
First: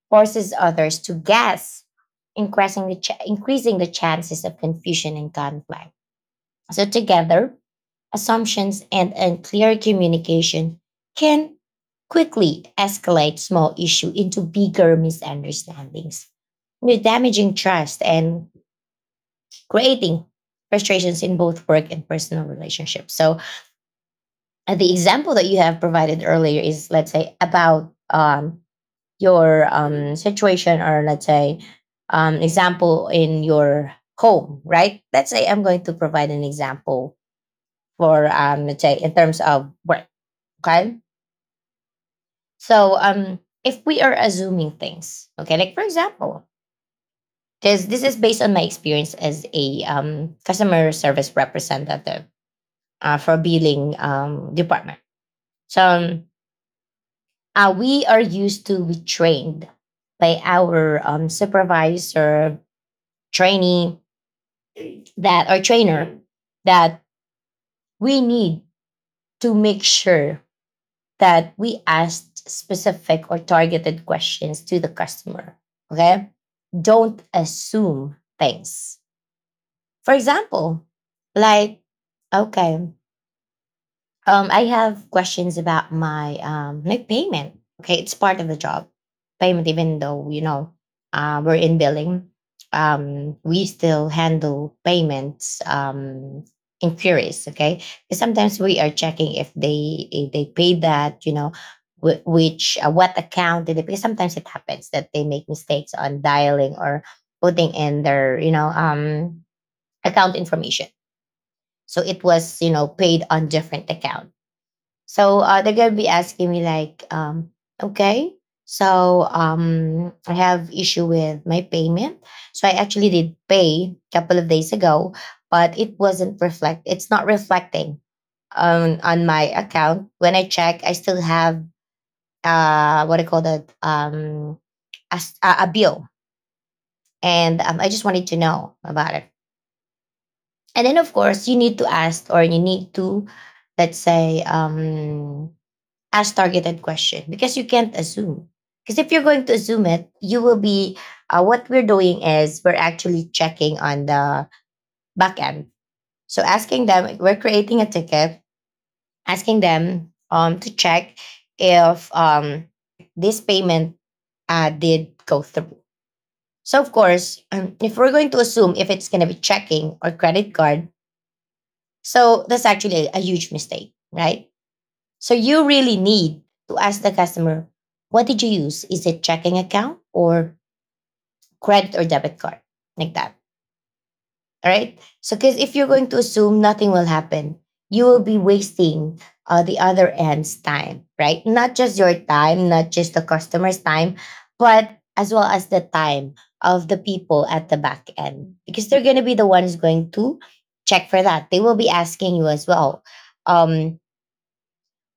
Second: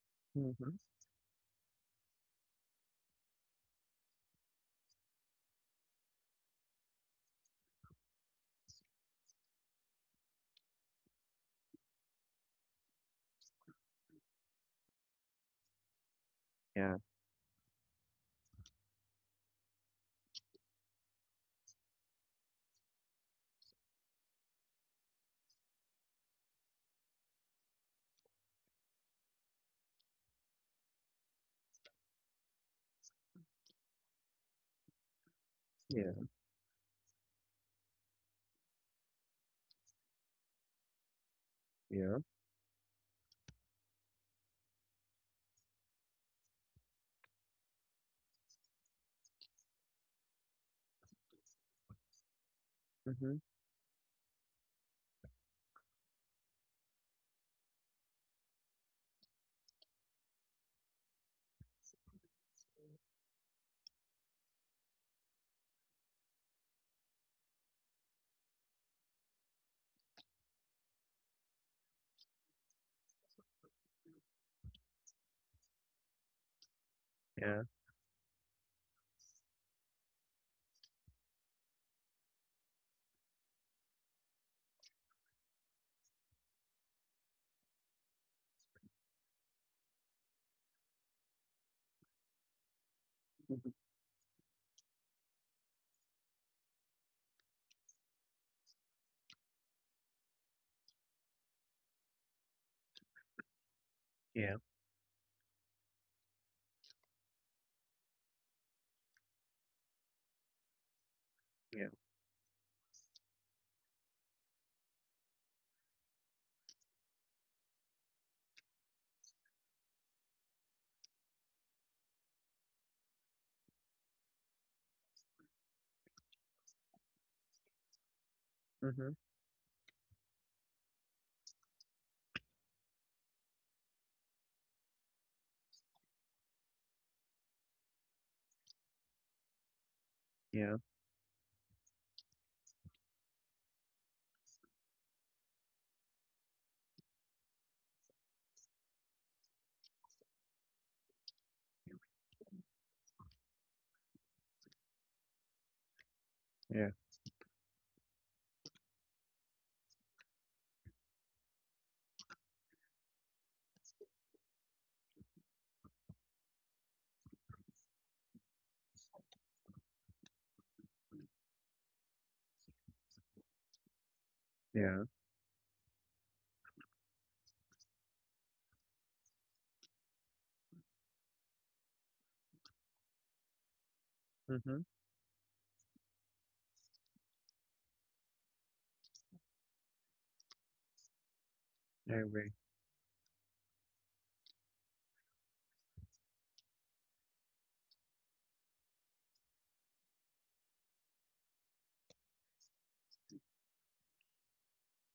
A: forces
B: Mm-hmm.
A: others to guess, increasing the chances of confusion and conflict. So, together, assumptions and unclear communication can quickly escalate small issue into bigger misunderstandings,
B: Yeah.
A: damaging trust and creating frustrations in both work and personal relationships. So, the example that you have provided earlier is, let's say, about, your, situation, or let's say, example in your home, right? Let's say I'm going to
B: Yeah.
A: provide an example for, let's say, in terms of work. Okay.
B: Yeah.
A: So, if we are assuming things, okay, like for example, this is based on my experience as a, customer service representative, for
B: Mm-hmm.
A: billing, department. So, we are used to be trained by our, supervisor, trainee that or trainer, that we need to make sure that we asked specific or targeted questions to the customer. Okay. Don't
B: Yeah.
A: assume things. For example, like, okay, I have questions about my, like payment. Okay, it's part of the job. Payment, even though, we're in billing, we still handle payments, inquiries. Okay, 'cause sometimes we are checking if they paid that. You know, wh- which what account did they pay? Sometimes it
B: Yeah.
A: happens that they make mistakes on dialing or putting in their, account information.
B: Yeah.
A: So it was, paid on different account. So, they're gonna be asking me like, okay, so, I have issue with my payment. So I actually did pay a couple of days ago, but it wasn't reflect. it's not reflecting on
B: Mm-hmm.
A: on my account. When I check, I still have, what I call that, a bill, and, I just wanted to know about it.
B: Yeah.
A: And then of course you need to ask, or you need to, let's say, ask targeted question, because you can't assume. Because if you're going to assume it, you will be. What we're doing is we're actually checking on the back end. So, asking
B: Yeah.
A: them, we're creating a ticket, asking them, to check if, this payment, did go through. So of course, if we're going to assume if it's going to be checking or credit card, so that's actually a huge mistake, right?
B: Yeah.
A: So you really need to ask the customer, what did you use? Is it checking account, or credit or debit card? Like that. All
B: Mm-hmm.
A: right. So, because if you're going to assume, nothing will happen. You will be wasting, the other end's time, right? Not just your
B: I agree.
A: time, not just the customer's time, but as well as the time of the people at the back end, because they're going to be the ones going to check for that. They will be asking you as well. Um,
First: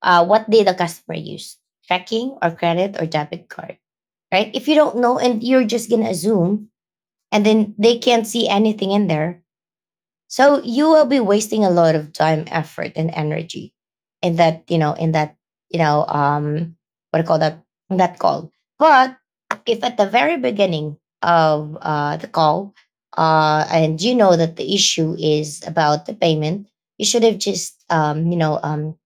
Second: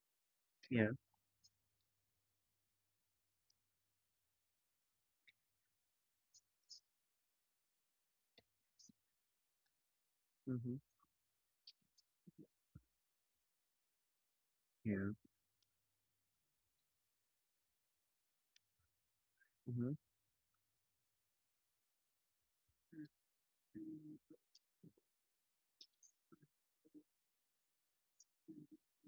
A: what did the
B: Yeah.
A: customer use? Checking, or credit or debit card, right? If you don't know and you're just going to assume, and then they can't see anything in there, so
B: Mm-hmm.
A: you will be wasting a lot of time, effort, and energy in that, you know,
B: Yeah.
A: in that, you know, um, what do you call that, that call. But if
B: Mm-hmm.
A: at the very beginning of, the call, and you know that the issue is about the payment, you should have just,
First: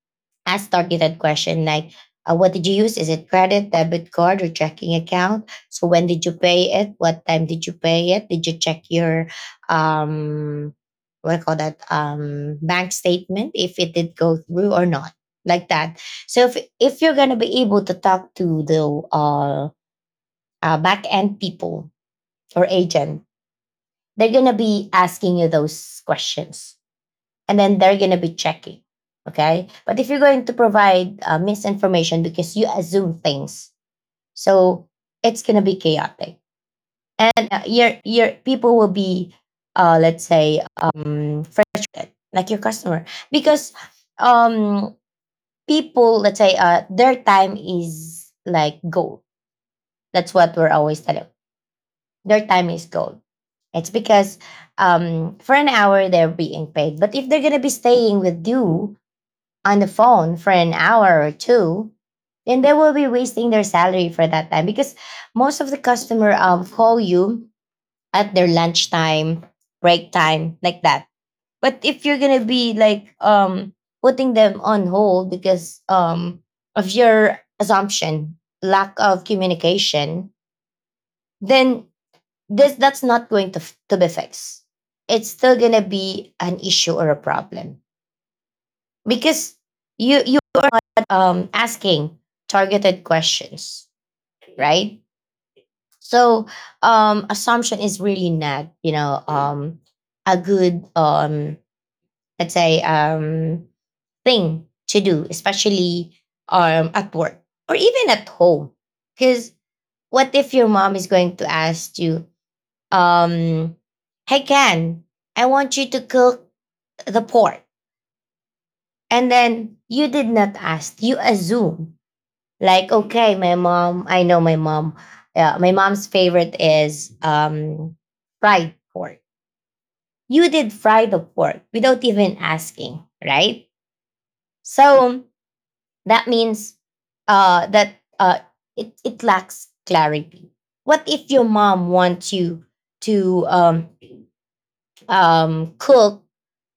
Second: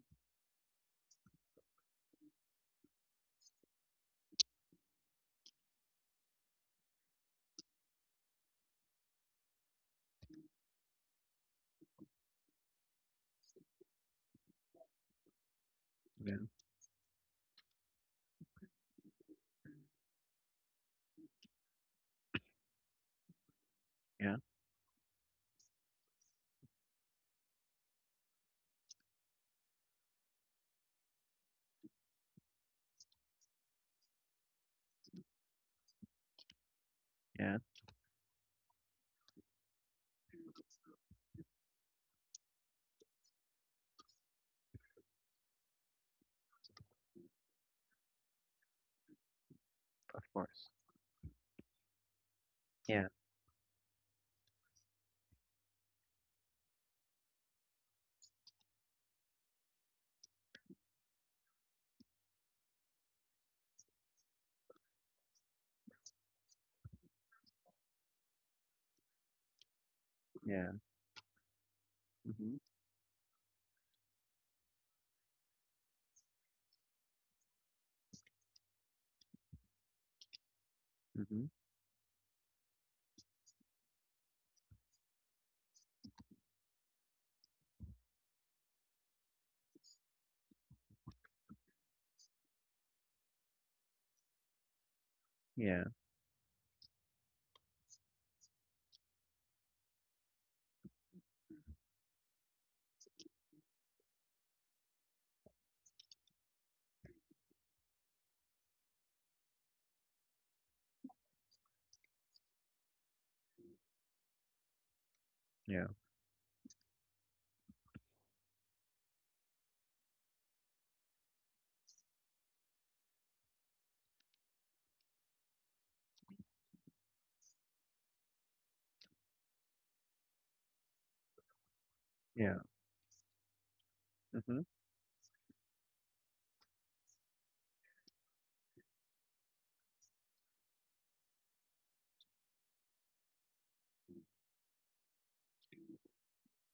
A: ask targeted question, like, what did you use? Is it credit, debit card, or checking account? So when did you pay it? What time did you pay it? Did you check your, um what do you call that, bank statement, if it did go through or not? Like that. So,
B: Yeah.
A: if you're going to be able to talk to the, uh, back end people or agent, they're
B: Yeah.
A: going to be asking you those questions, and then they're going to be checking. Okay. But if you're going to provide, misinformation because you assume things, so it's going to be chaotic. And,
B: Yeah.
A: your people will be, let's say, frustrated, like your customer, because, um, people, let's say, their time is like gold.
B: Of
A: That's what we're
B: course.
A: always telling. Their time is
B: Yeah,
A: gold. It's because, for an hour they're being paid, but if they're gonna be staying with you on the phone for an hour or two, then they will be wasting their salary for that time, because most of the customer, call you at their lunchtime, break time,
B: yeah.
A: like that. But if you're gonna
B: Mhm.
A: be like, putting them on hold because, of your assumption, lack of communication,
B: Mhm.
A: then, this that's not going to be fixed. It's still gonna be an issue or a problem, because you are not, asking targeted questions, right?
B: Yeah,
A: So, assumption is really not, a good, let's say, thing to do, especially, at work or even at home, because what if your mom is going to ask you, um hey Ken, I want you
B: yeah,
A: to cook the pork, and then you did not ask, you assume. Like, okay, my mom, I know my mom. Yeah, my mom's favorite is, fried pork. You did fry the pork without even
B: yeah.
A: asking, right?
B: Mhm.
A: So that means, that, it lacks clarity. What if your mom wants you to, cook,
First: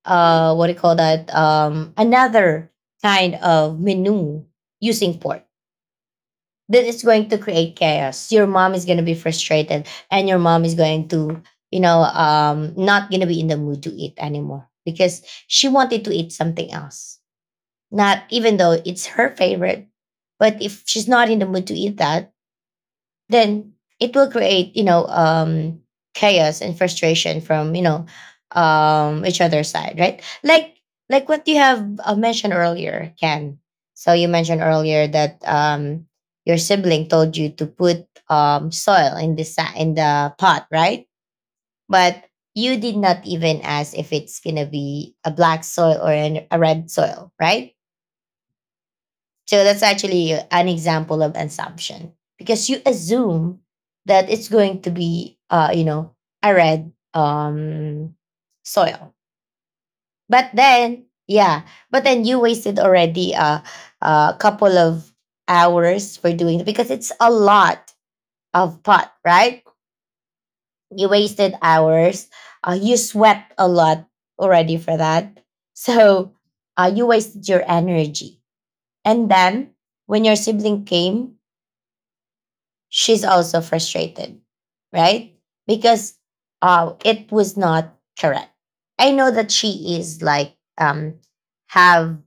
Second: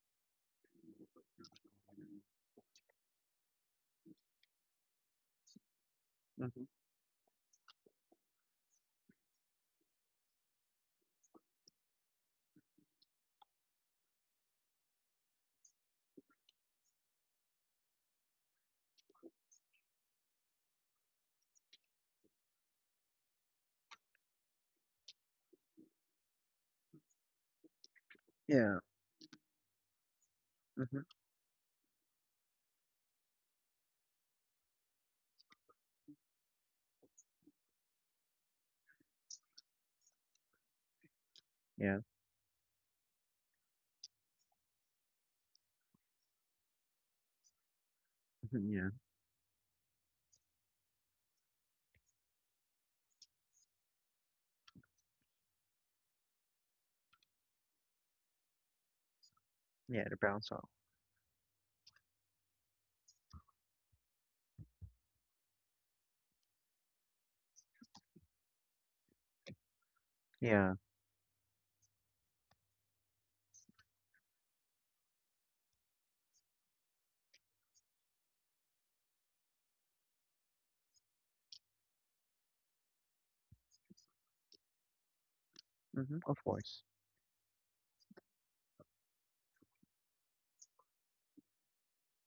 A: what do you call that, another kind of menu using pork?
B: Mhm.
A: Then it's going to create chaos. Your mom is going to be frustrated, and your mom is going to, not going to be in the mood to eat anymore, because she wanted to eat something else. Not even though it's her favorite, but if she's not in the mood to eat that, then it will create, chaos and frustration from,
B: Yeah.
A: each other's side, right, like
B: Mhm.
A: like what you have, mentioned earlier, Ken. So you mentioned earlier that, your sibling told you to put, soil in the pot, right?
B: Yeah.
A: But you did not even ask if it's gonna be a black soil, or, a red soil, right?
B: Mhm. Yeah.
A: So that's actually an example of assumption, because you assume that it's going to be, a red, soil.
B: Yeah, to
A: But
B: bounce off.
A: then, yeah, but then you wasted already, a couple of hours for doing it, because it's a lot of pot, right?
B: Yeah.
A: You wasted hours. You sweat a lot already for that. So, you wasted your energy. And then when your sibling came, she's also frustrated, right? Because,
B: Mhm. Of course.
A: it was not correct. I know that she is like, have,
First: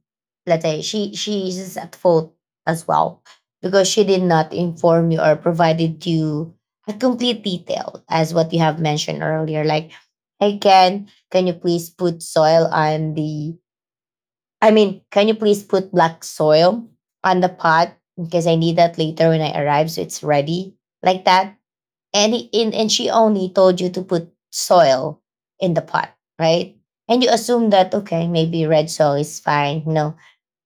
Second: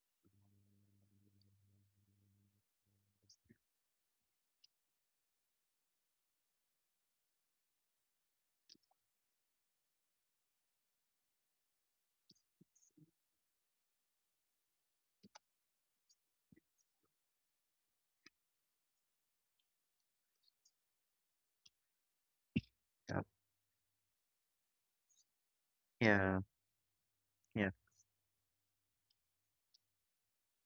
A: let's say, she is at fault as well, because she did not inform you or provided you a complete detail, as what you have mentioned earlier. Like, hey Ken, can you please put soil on the I mean, can you please put black soil on the pot, because I need that later when I arrive, so it's ready, like that. And she
B: Yeah.
A: only told you to put soil in the pot,
B: Yeah.
A: right? And you
B: Yeah.
A: assume that, okay, maybe red soil is fine. No,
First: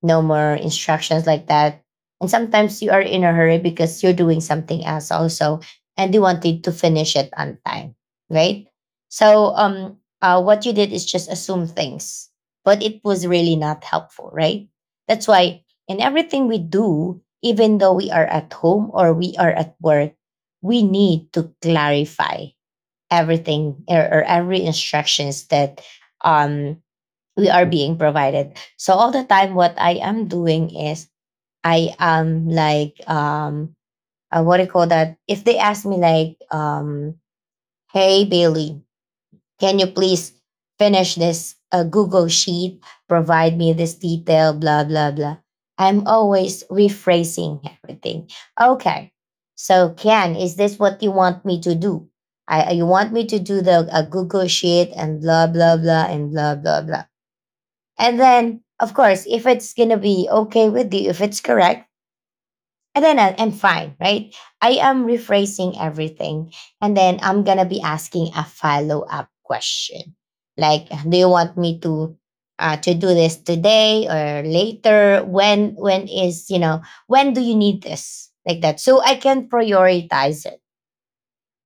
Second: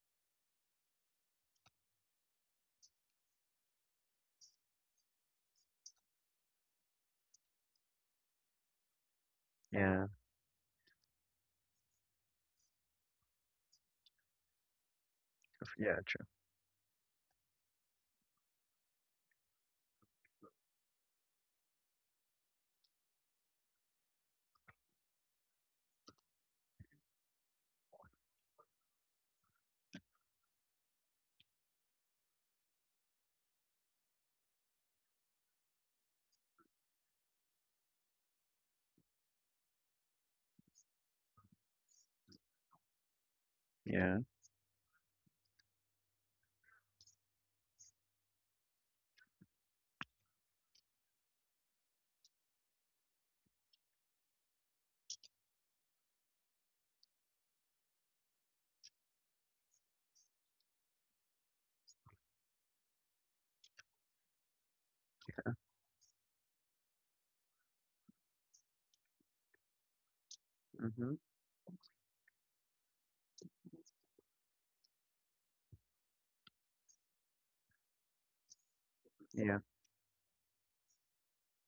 A: no more instructions, like that. And sometimes you are in a hurry because you're doing something else also, and you wanted to finish it on time, right? So,
B: Yeah.
A: what you did is just assume things, but it was really not helpful, right? That's why
B: Yeah,
A: in
B: true.
A: everything we do, even though we are at home or we are at work, we need to clarify everything, or every instructions that, um we are being provided. So all the time, what I am doing is, I am like, what do you call that? If they ask me like hey Bailey, can you please finish this Google sheet? Provide me this
B: Yeah.
A: detail, blah blah blah. I'm always rephrasing everything. Okay, so Ken, is this what you want me to do? I, you want me to do the Google sheet and blah blah blah and blah blah blah and then, of course, if it's going to be okay with you, if it's correct, and then I'm fine, right? I am rephrasing everything. And then I'm going to be asking a follow up question like,
B: Mhm.
A: do you want me to? To do this today or later when is when do you need this like that so I can
B: Yeah.
A: prioritize it,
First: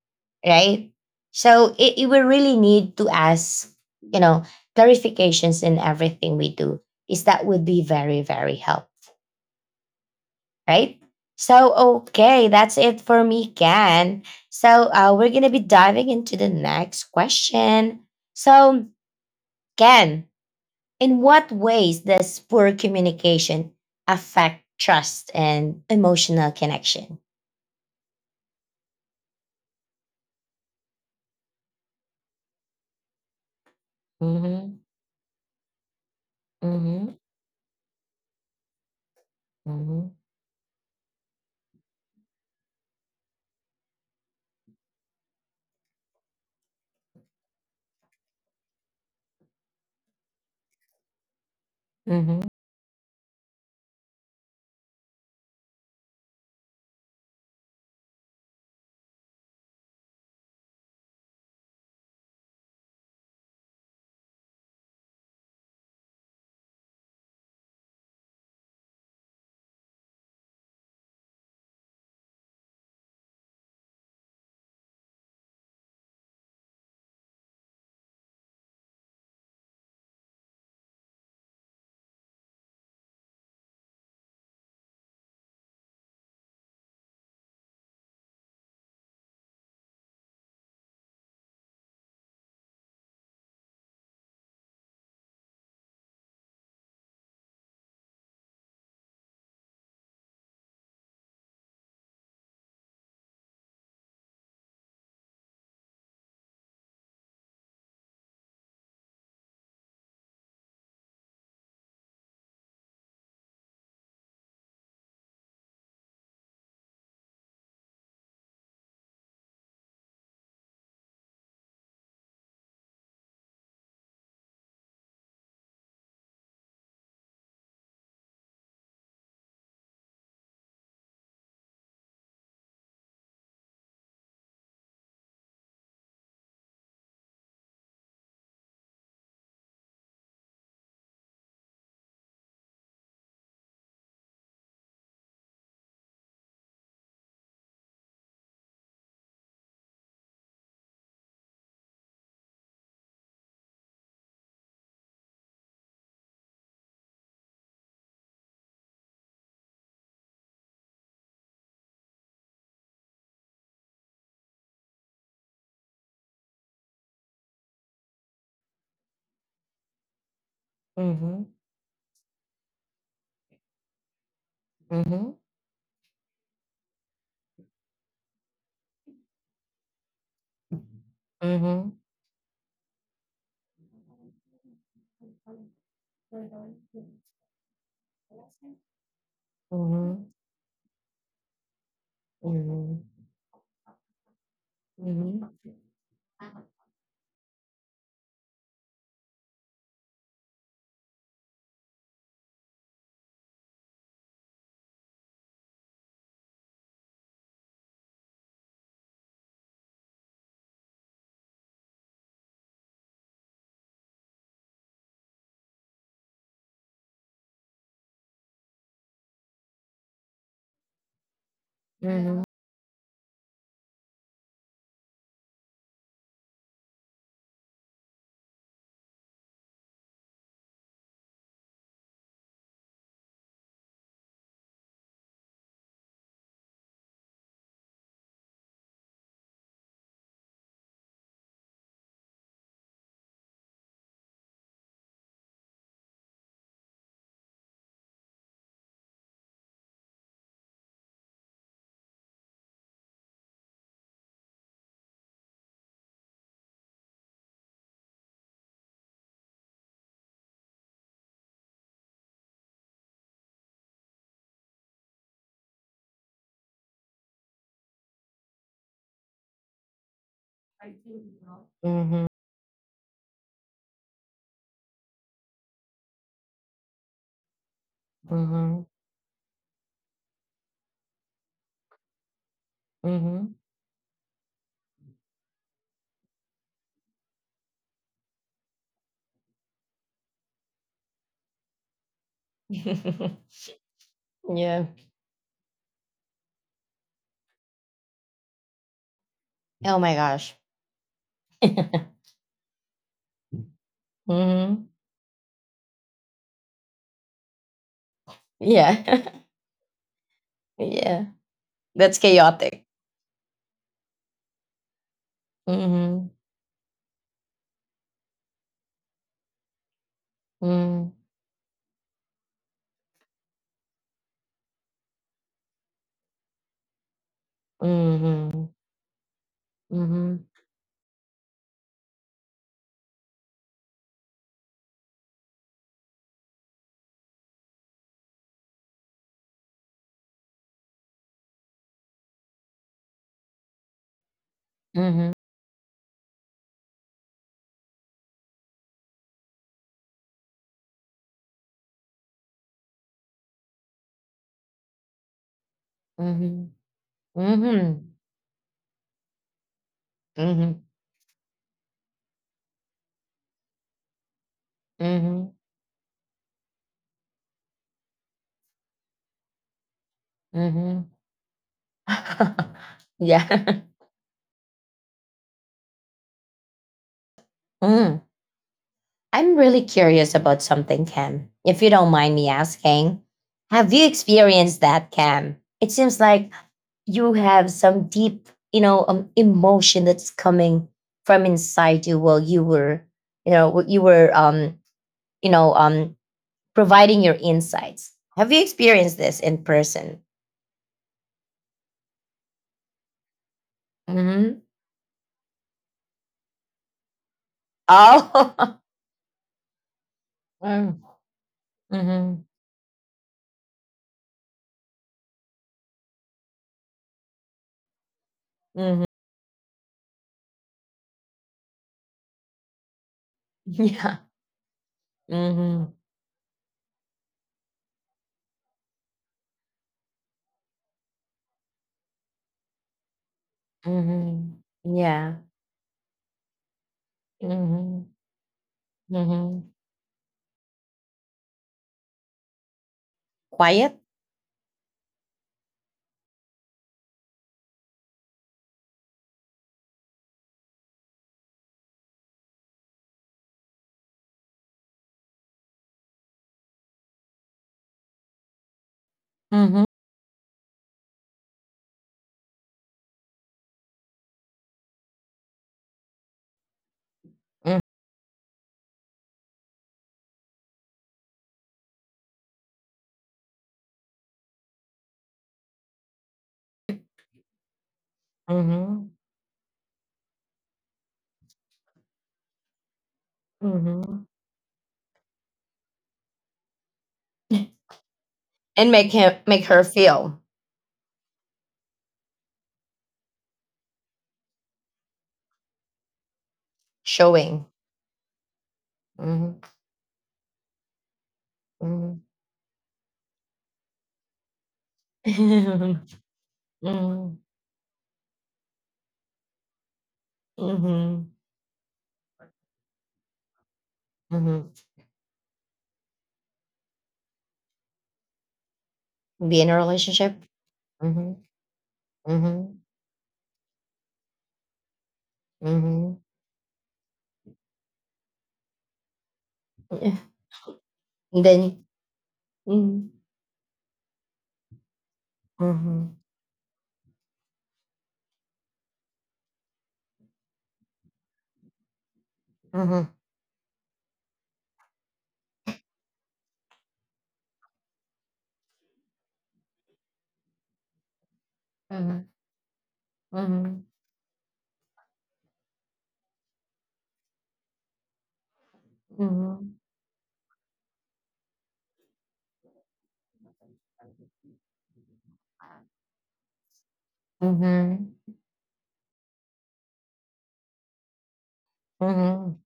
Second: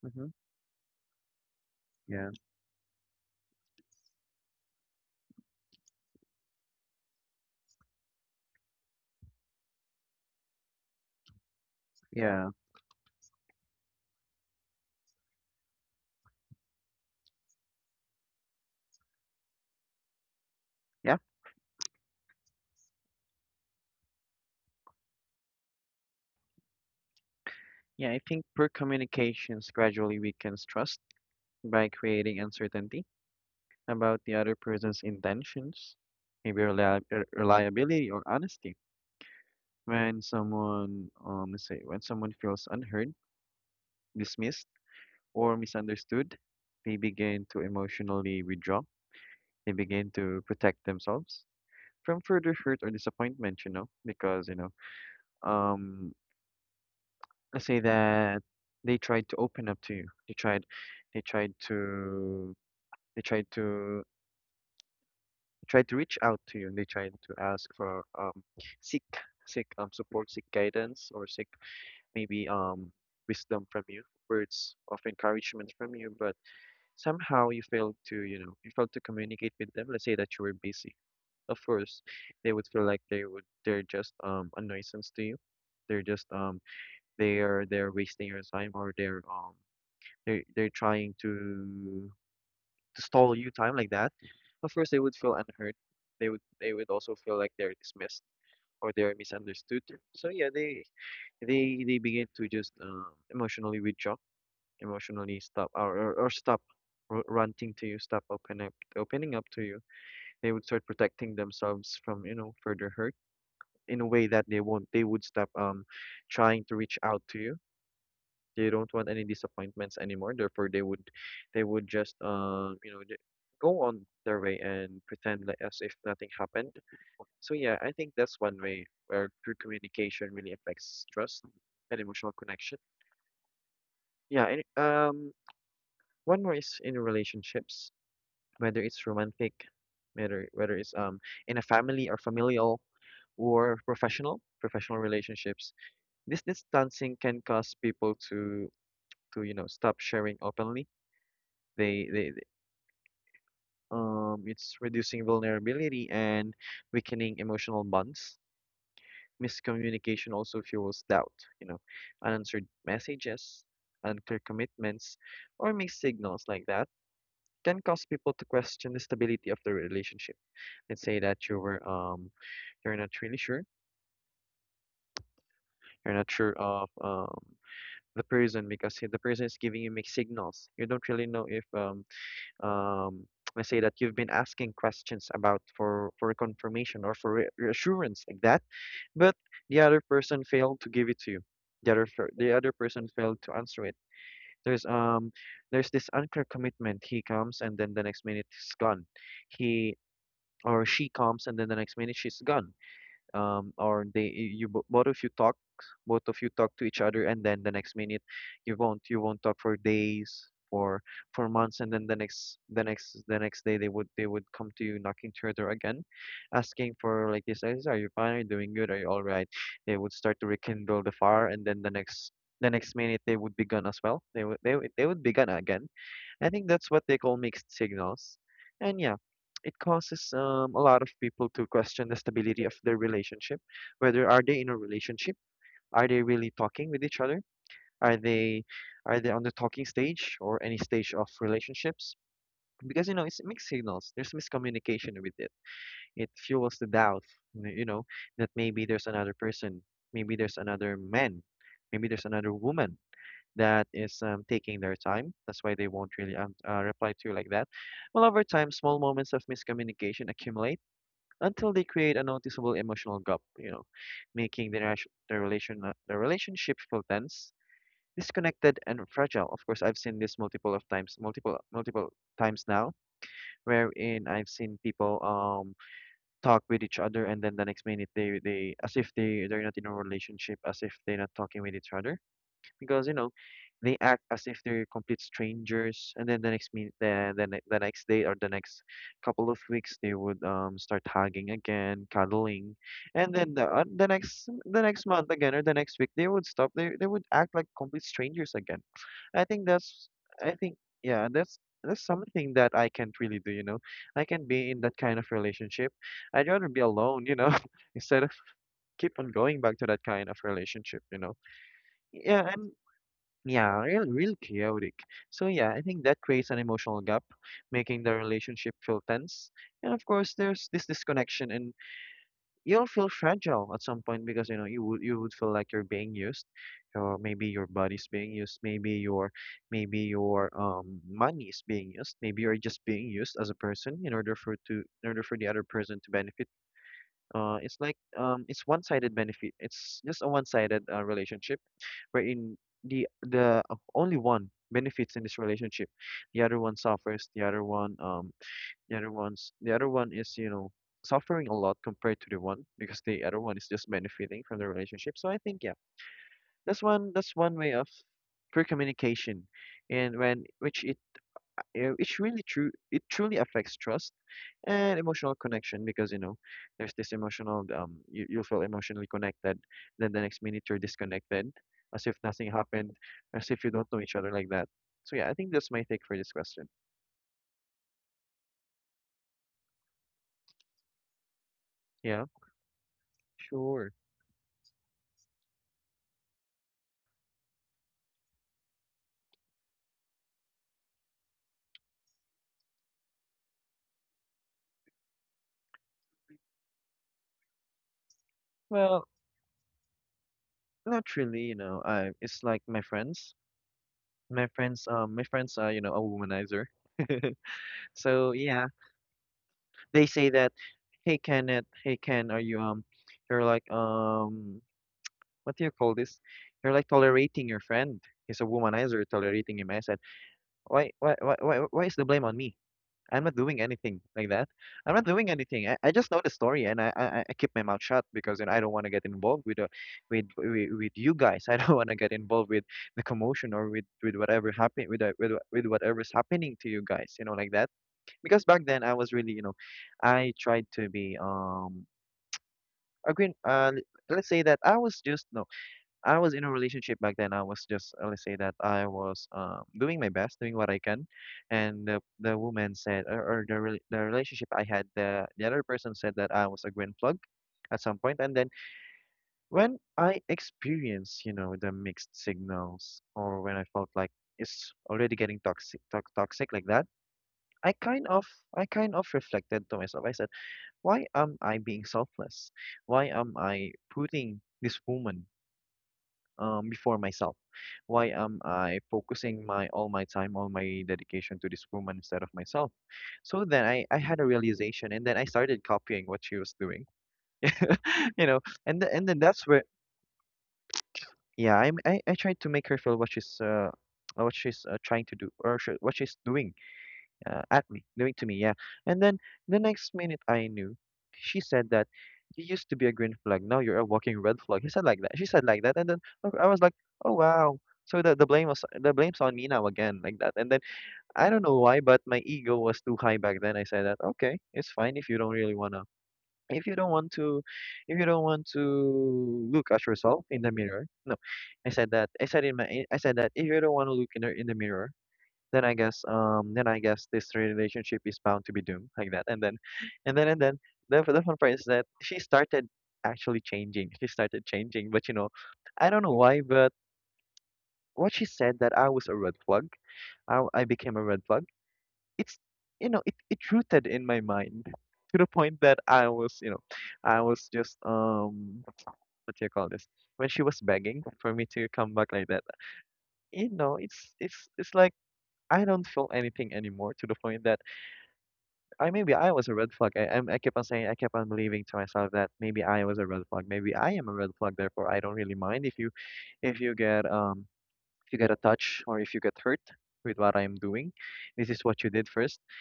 B: Mhm.
A: right? So it will
B: Yeah.
A: really need to ask, you know, clarifications in everything we do. Is that would be very, very helpful, right? So okay,
B: Yeah.
A: that's it for me, Ken. So we're gonna be diving into the next question. So Ken,
B: Yeah.
A: in what ways does poor communication affect trust and emotional connection?
B: Yeah, I think poor communications gradually weakens trust by creating uncertainty about the other
A: Mm-hmm.
B: person's intentions, maybe
A: Mm-hmm.
B: reliability or honesty.
A: Mm-hmm.
B: When someone, let's say, when someone feels unheard, dismissed, or misunderstood, they begin to emotionally withdraw. They begin to protect themselves from
A: Mm-hmm.
B: further hurt or disappointment, you know, because, you know, um, let's say that they tried to open up to you. They tried to, they tried to, tried to reach out to you. They tried to ask for, seek, support, seek guidance, or seek maybe wisdom from you, words of encouragement from you, but somehow you failed to, you know, you failed to communicate with them. Let's say that you were busy. Of course, they would feel like they're just a nuisance to you. They're just um they're wasting your time or they're trying to stall you time like that. Of course, they would feel unheard. They would also feel like they're dismissed or they're misunderstood. So yeah, they begin to just emotionally withdraw, emotionally stop or stop ranting to you, stop opening up to you. They would start protecting themselves from you know further hurt in a way that they won't. They would stop trying to reach out to you. They don't want any disappointments anymore. Therefore, they would just go on their way and pretend like as if nothing happened. So yeah, I think that's one way where true communication really affects trust and emotional connection. Yeah, and one more is in relationships, whether it's romantic, whether it's in a family or familial or professional relationships. This distancing can cause people to to stop sharing openly. They they they- it's reducing vulnerability and weakening emotional bonds. Miscommunication also fuels doubt, you know, unanswered messages, unclear commitments, or mixed signals like that can cause people to question the stability of the relationship. Let's say
A: Mm-hmm.
B: that you were you're not really sure.
A: Mm-hmm.
B: You're not sure of the person because the person is giving you mixed signals. You
A: Mhm.
B: don't really know if
A: Mhm.
B: um let's say that you've been asking questions about for confirmation or
A: Mhm.
B: for re reassurance like that, but the other person failed to give it to you. The other
A: Mhm.
B: person failed to answer it. There's um there's this unclear commitment. He comes and then the next minute he's gone. He or she comes and then the next minute she's gone, or they, you bo- both of you talk both of you talk to each other and then the next minute you won't talk for days, for months, and then the next the next day they would come to you knocking to your door again, asking for like this, are you fine, are you doing good, are you all right? They would start to rekindle the fire, and then the next
A: Mhm.
B: the next minute they would be gone as well. They would be gone again. I think that's what they call mixed signals. And yeah, it causes a lot of people to question the stability of their relationship. Whether are they in a relationship? Are they really talking with each other? Are they are they on the talking stage or any stage of relationships? Because you know it's mixed signals. There's miscommunication with it. It fuels the doubt. You know, that maybe there's another person, maybe there's another man, maybe there's another woman that is taking their time. That's why they won't really reply to you like that. Well, over time, small moments of miscommunication accumulate until they create a noticeable emotional gap, you know, making the relationship feel tense, disconnected, and fragile. Of course, I've seen this multiple of times, multiple
A: Mhm.
B: times now, wherein I've seen people talk with each other, and then the next minute they
A: Mhm.
B: as if they're not in a relationship, as if they're not talking with each other, because you know
A: Mhm.
B: they act as if they're complete strangers, and then the next day or the next couple of weeks they would start hugging again, cuddling, and then the
A: [LAUGHS]
B: uh, the next, the
A: Yeah.
B: next month again or the next week they would stop. They would act like complete strangers again. I think
A: Oh
B: that's
A: my gosh.
B: I think, yeah, that's
A: [LAUGHS]
B: something that I can't really do. You know, I can be in
A: Mhm.
B: that kind of relationship. I'd rather be alone. You know, [LAUGHS] instead of keep
A: Yeah.
B: on
A: [LAUGHS]
B: going back to that kind of relationship. You
A: Yeah.
B: know.
A: That's
B: Yeah, and
A: chaotic.
B: yeah, real, real chaotic. So yeah, I think that
A: Mhm.
B: creates an emotional gap, making the relationship feel tense. And of course, there's this
A: Mhm.
B: disconnection, and you'll feel fragile at some point because you know you would feel like you're being used, or maybe your body's being used,
A: Mhm.
B: maybe your maybe
A: Mhm.
B: your um money is being used, maybe you're just being used as a person in order for the other person to benefit. It's like it's one-sided benefit. It's just a one-sided relationship, wherein the only one benefits in
A: Mhm.
B: this relationship, the other one suffers. The other one is you know suffering a lot compared to the one because the other one is just benefiting from the relationship. So I think yeah,
A: Mhm.
B: that's one way of
A: Mhm.
B: pure communication, and when which
A: Mhm.
B: it's really true. It truly affects trust and emotional
A: Mhm.
B: connection because you know there's this emotional you, you feel emotionally connected, then the next minute you're
A: Mhm.
B: disconnected, as if nothing happened,
A: [LAUGHS] Yeah.
B: as if you don't know
A: [LAUGHS]
B: each other like that. So yeah, I think that's my take for this question.
A: Mm. I'm really curious about something, Cam. If you don't
B: Yeah,
A: mind me asking, have
B: sure.
A: you experienced that, Cam? It seems like you have some deep, emotion that's coming from inside you while you were, you were, you know, um, providing your insights. Have you
B: Well,
A: experienced this in person?
B: not really, you know, I it's like my friends, my
A: Mm-hmm.
B: friends um my friends are, you know, a womanizer. [LAUGHS] So yeah,
A: Oh, [LAUGHS]
B: they say that,
A: mm
B: hey Kenneth, hey
A: mm-hmm.
B: Ken, are you you're like what do you call this? You're like tolerating your friend. He's a womanizer,
A: hmm
B: you're tolerating him. I said, why is the blame on me? I'm not doing anything
A: yeah.
B: like that. I'm not doing anything.
A: Mm-hmm.
B: I just know the story and I keep my mouth shut because you know, I don't want to get involved with with you guys. [LAUGHS] I don't want to get involved with the commotion or with whatever
A: Mm-hmm.
B: happen with
A: Yeah.
B: whatever's happening to you guys. You know, like that.
A: Mm-hmm.
B: Because back then I was really, you know,
A: Mm-hmm.
B: I tried to be Agree, uh,
A: Quiet.
B: let's say that I was just, no, I was in a relationship back then. I was just, let's say that I was doing my best, doing what I can, and the woman said, or the relationship I had, the other person said that I was a green plug at some point, and then when
A: Mhm.
B: I experienced, you know, the mixed signals, or when I felt like it's already getting toxic, to toxic like that, I
A: Mm.
B: kind of, I kind of reflected to myself. I said, why am I being selfless? Why am I putting this woman, before myself? Why am I
A: Mhm.
B: focusing my all my time, all my dedication to this woman instead of myself? So then I had
A: Mhm.
B: a realization, and then I started copying what she was doing,
A: [LAUGHS]
B: [LAUGHS] you know, and
A: And
B: and
A: make
B: then
A: him
B: that's
A: make
B: where,
A: her feel
B: yeah, I tried to make her feel what she's [TSK] what she's trying to do or sh what she's doing,
A: showing.
B: doing to me, yeah. And then
A: Mhm.
B: the next minute I knew, she said that
A: Mhm.
B: you used to be a green flag, now you're a walking red flag. He said like that. She said like that, and then
A: Mhm.
B: okay, I was like, oh
A: Mhm.
B: wow. So the blame was the blame's on me now again, like that. And then
A: Mhm.
B: I don't know why, but my ego was too high back then. I said that okay,
A: Mhm.
B: it's fine if you don't really wanna, if you don't want to, if you don't want
A: [LAUGHS]
B: to
A: Be in
B: look
A: a
B: at yourself
A: relationship.
B: in the mirror. No,
A: Mhm.
B: I said that.
A: Mhm.
B: I said that if you don't want to look in the mirror, then I guess,
A: Mhm.
B: then I guess this relationship is bound to be doomed like that. And
A: Yeah.
B: then the fun
A: And
B: part is
A: then
B: that she started
A: Mhm.
B: actually changing. She started changing, but you know, I don't
A: Mhm.
B: know why, but what she said that I was a red flag, I became a red flag. It's, you know,
A: Mhm.
B: it rooted in my mind to the point that I was, you know, I was just what do you call this, when she was begging for me to come back like that. You know,
A: Mhm.
B: it's it's like I don't feel anything anymore, to the point that I maybe I was a red
A: Mhm.
B: flag. I kept on saying, I kept on believing to myself that maybe I was a red flag. Maybe I am a red flag. Therefore, I don't really mind if you, if you get um
A: Mhm.
B: if you get a touch, or if you get hurt with what I'm doing. This is what you did first.
A: Mhm.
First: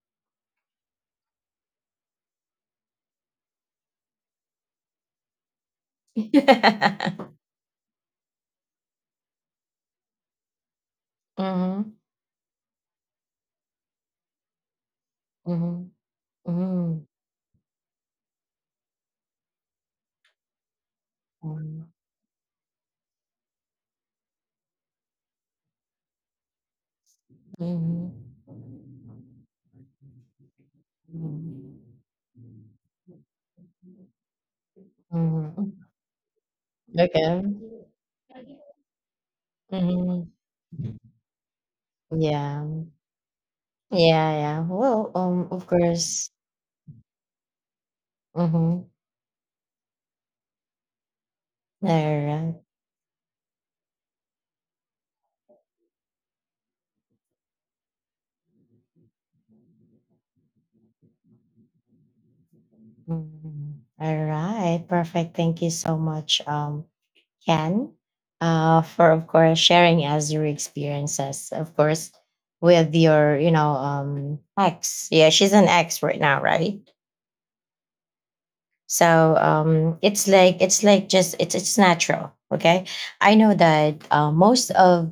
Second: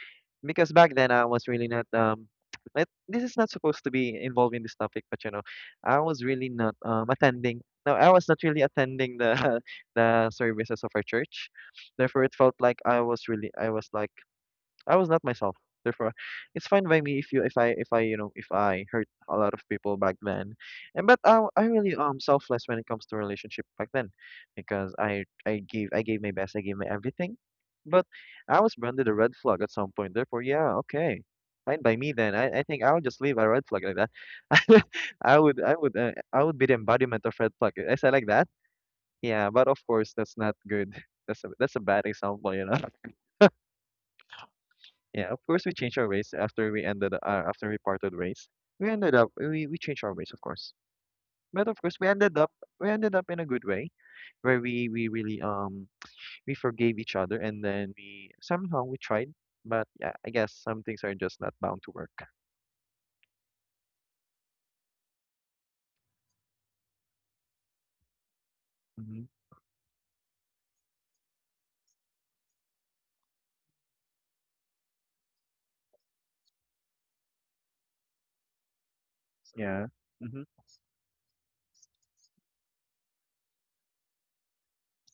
B: Because back then I was really not. It, this is not supposed to be involved in this topic, but you know, I
A: [LAUGHS]
B: was really not
A: Mhm.
B: attending. No, I was not really attending the [LAUGHS] the services of our church. Therefore, it felt like I was like I was not myself.
A: Mhm. Mhm.
B: Therefore, it's fine by me if you, if I, you know, if I hurt a lot of people back then, and but I really selfless when it comes to relationship back then, because I gave, I gave my best, I gave my everything,
A: Mhm.
B: but
A: Mhm.
B: I was branded a red
A: Mhm.
B: flag at some point. Therefore, yeah, okay, fine by
A: Mhm.
B: me then. I think I'll just leave a red flag like that. [LAUGHS] I would be the embodiment of
A: Okay.
B: red flag. Is I said like that? Yeah, but of course
A: Mhm.
B: that's not good. [LAUGHS] That's a bad example, you
A: Yeah.
B: know.
A: Yeah, yeah. Well,
B: Yeah, of course
A: of
B: we changed our
A: course.
B: ways after we ended, after we parted ways.
A: Mm-hmm.
B: We ended up We changed our ways, of course. But of
A: All
B: course we ended up,
A: right.
B: we ended up in a good way, where we really, we forgave each other, and then we somehow we tried, but yeah, I guess some things are just not bound to work.
A: Mm-hmm. All right. Perfect. Thank you so much, Ken, for
B: Mm-hmm.
A: of course sharing us your experiences, of course, with your, ex. Yeah, she's an ex right now, right? So
B: Yeah. Mm-hmm.
A: it's like just it's natural. Okay, I know that most of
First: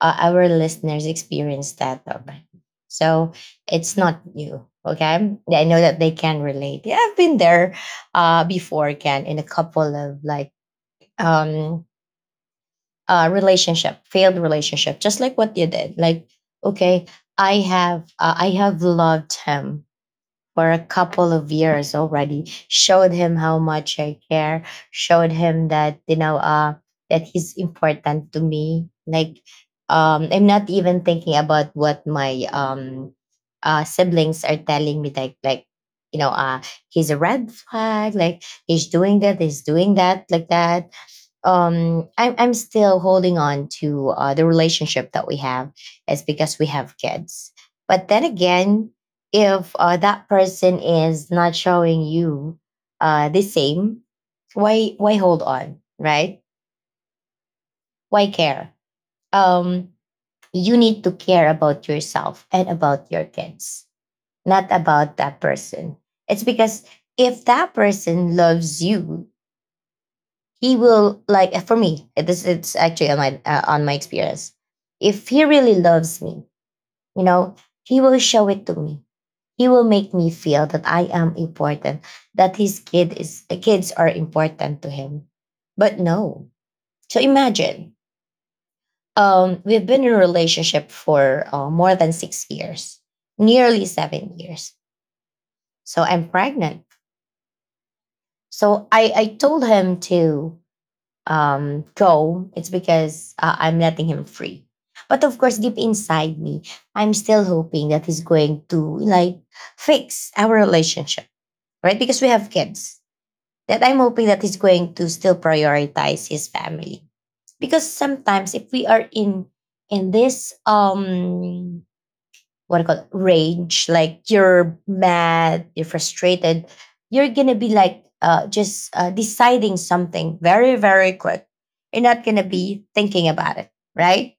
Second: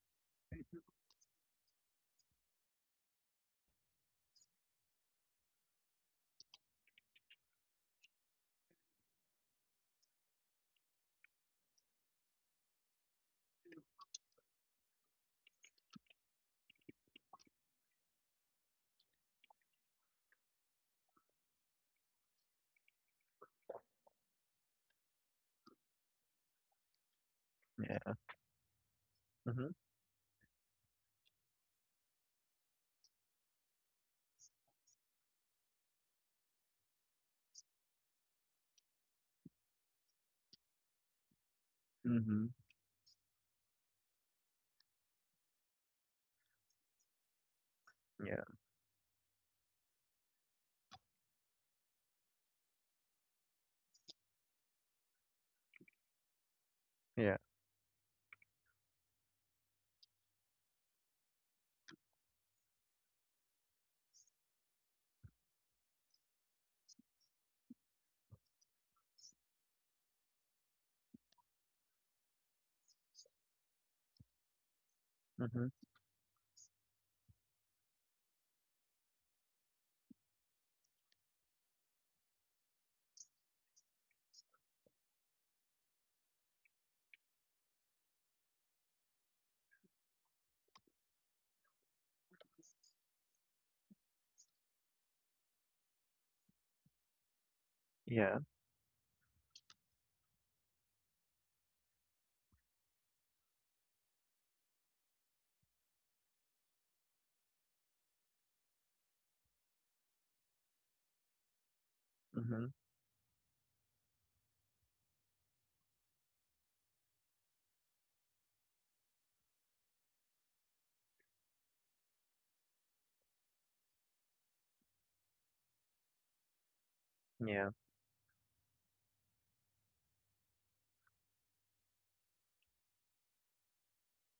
A: our listeners experience that already. So it's not new. Okay, yeah, I know that they can relate. Yeah, I've been there before, Ken, in a couple of like um, relationship, failed relationship, just like what you did. Like, okay, I have loved him for a couple of years already. Showed him how much I care. Showed him that that he's
B: Yeah.
A: important to me. Like
B: Mm-hmm.
A: I'm not even thinking about what my siblings are telling me. You know he's a red flag. Like he's doing that. He's doing that. Like that I'm,
B: Mm-hmm.
A: I'm still holding on to the relationship that we have is because we have kids, but then
B: Yeah.
A: again, if that person is not showing you the same, why hold on, right?
B: Yeah.
A: Why care? um you need to care about yourself and about your kids, not about that person. It's because if that person loves you, he will like for me this, it's actually on my experience, if he
B: Mm-hmm.
A: really loves me, you know, he will show it to me. He will make me feel that I am important, that his kid is kids are important to him. But no. So imagine, we've been in a relationship for more than 6 years, nearly 7 years. So I'm pregnant,
B: Yeah.
A: so I told him to go. It's because I'm letting him free. But of course, deep inside me, I'm still hoping that he's going to like fix our relationship, right? Because we have
B: Mm-hmm.
A: kids. That I'm hoping that he's going to still prioritize his family. Because sometimes if we are in this what I call rage, like you're mad, you're frustrated, you're gonna
B: Yeah.
A: be like just deciding something very, very quick. You're not gonna be thinking about it, right?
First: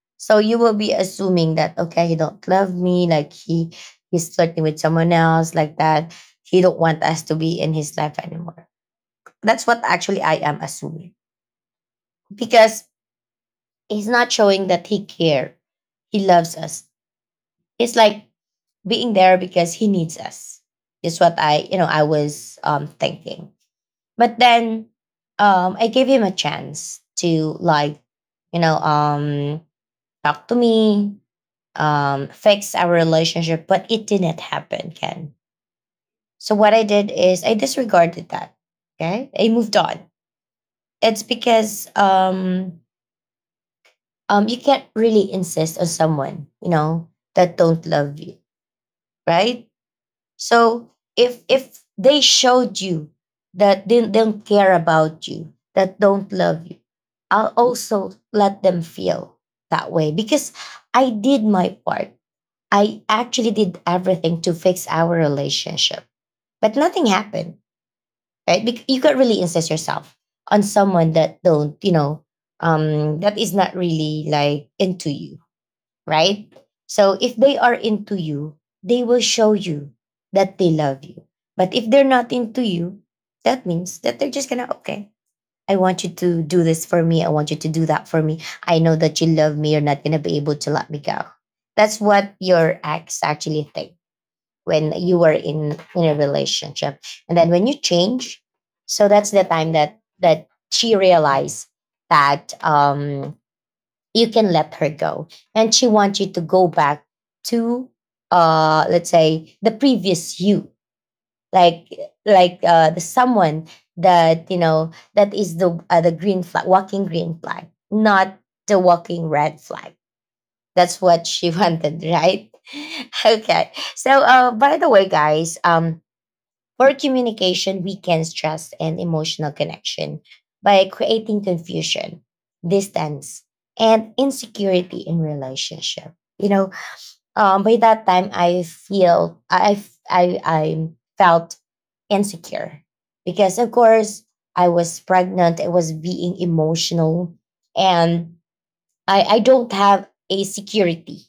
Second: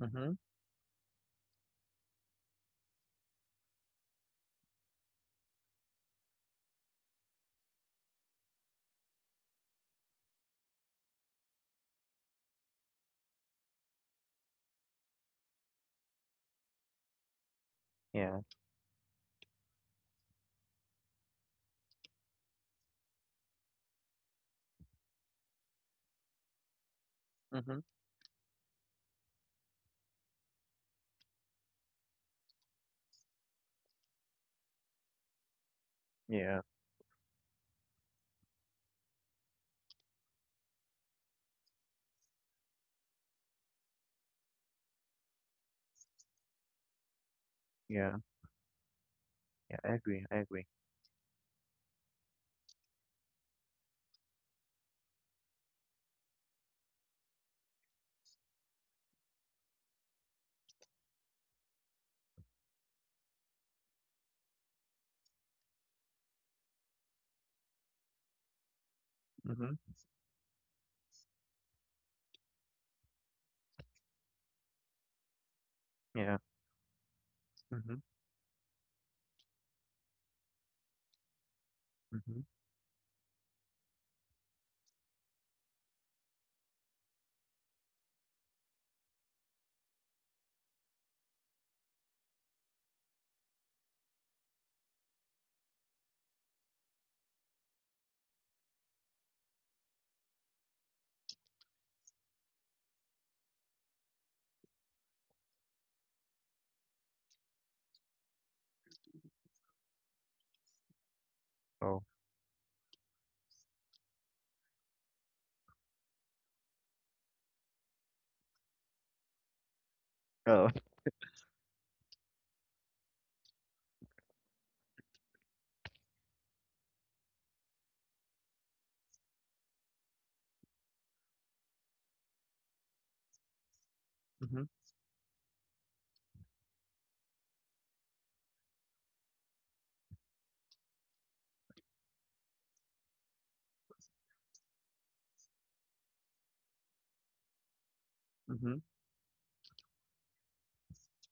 B: Mm-hmm.
A: So you will be assuming that okay, he don't love me, like he's flirting with someone else, like that. He don't want us to be in his life anymore. That's what actually I am assuming because he's not showing that he care, he loves us. It's like
B: Yeah.
A: being there because he needs us. Is what I, I was thinking. But then I gave him a chance to
B: Mm-hmm.
A: like, you know, um, talk to me, fix our relationship, but it didn't happen, Ken. So
B: Yeah.
A: what I did is I disregarded that. Okay, I moved on. It's because you can't really insist on someone, you know, that don't
B: Yeah.
A: love you, right?
B: Yeah. I agree. I agree.
A: So if they showed you that they don't care about you, that don't love you, I'll also let them feel that way because I did my part. I actually did everything to fix our relationship, but nothing happened, right? Because you can't really insist
B: Mm-hmm.
A: yourself on someone that don't, that is not really like into you,
B: Yeah.
A: right? So if they are
B: Mm-hmm.
A: into you, they will show you that they love you. But if they're not
B: Mm-hmm.
A: into you, that means that they're just gonna, okay, I want you to do this for me. I want you to do that for me. I know that you love me. You're not gonna be able to let me go. That's what your ex actually think when you were in a relationship. And then when you change, so that's the time that she realized that you can let her go and she wants you to go back to let's say the previous you, like
B: Oh.
A: like the someone that you know, that is the green flag, walking green flag, not the walking red flag.
B: Oh.
A: That's what she wanted, right? [LAUGHS] Okay, so by the way guys, for communication, we can stress and emotional connection by creating confusion, distance, and
B: Mhm,
A: insecurity in relationship. You know, by that time, I feel I felt insecure because, of course, I was pregnant. I was being emotional, and
B: mhm,
A: I don't have a security,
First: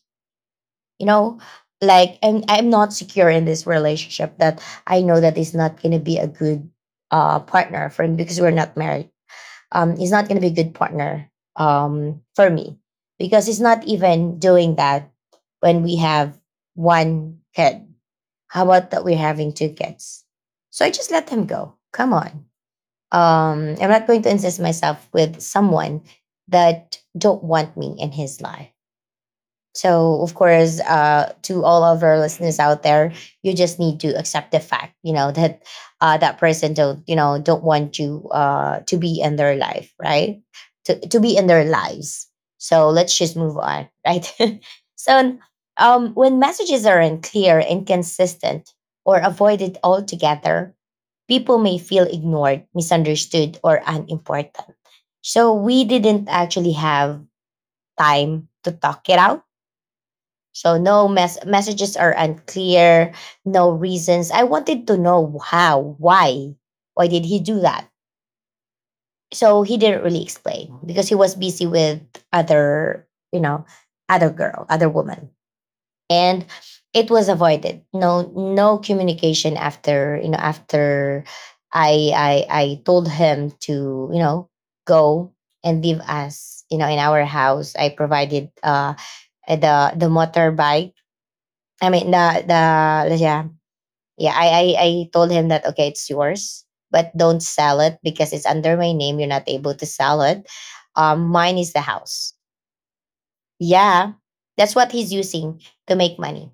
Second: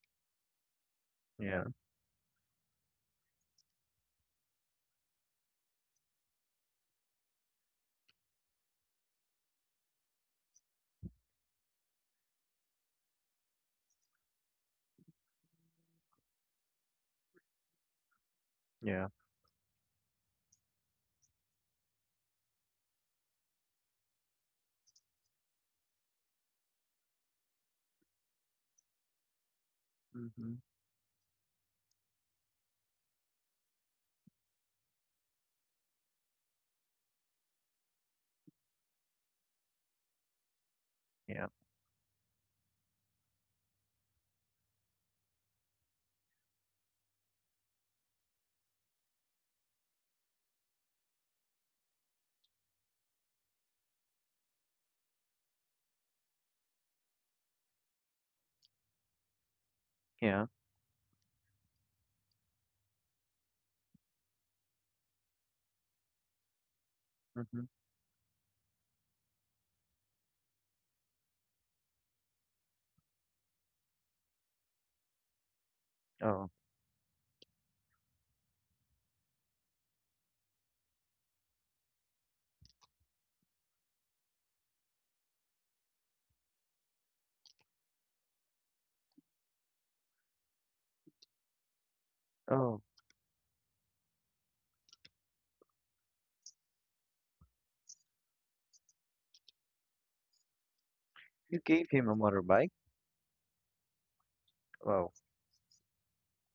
A: you know,
B: yeah,
A: like, and I'm not secure in this relationship. That I know that it's not going to be a good partner for him, because we're not married. It's not going to be a good partner for me, because it's not even doing that when we have one kid. How about that
B: yeah.
A: we're having two kids? So I just let him go. Come on, I'm not going to insist myself with someone that don't want me in his life. So, of
B: Mhm.
A: course, to all of our listeners out there, you just need to accept the fact, you know, that that person don't, you know, don't want you to be in their life, right? To be
B: Yeah,
A: in their lives. So let's just move on, right? [LAUGHS] So, when messages are unclear, inconsistent, or avoided altogether, people may feel ignored, misunderstood, or unimportant. So we didn't actually have time to talk it out.
B: yeah.
A: So no messages are unclear, no reasons. I wanted to know how, why did he do
B: Mhm.
A: that? So he didn't really explain because he was busy with other, you know, other girl, other woman, and
B: Oh,
A: it was avoided. No, no communication after after I told him to you know go and leave us, you know, in our house. I provided the motorbike, I mean the
B: oh,
A: the yeah, yeah, I told him that okay, it's yours, but don't sell it because it's under my name. You're not able to sell it. Mine
B: you
A: is the
B: gave him a
A: house.
B: motorbike?
A: Yeah, that's what
B: Oh,
A: he's using to make money.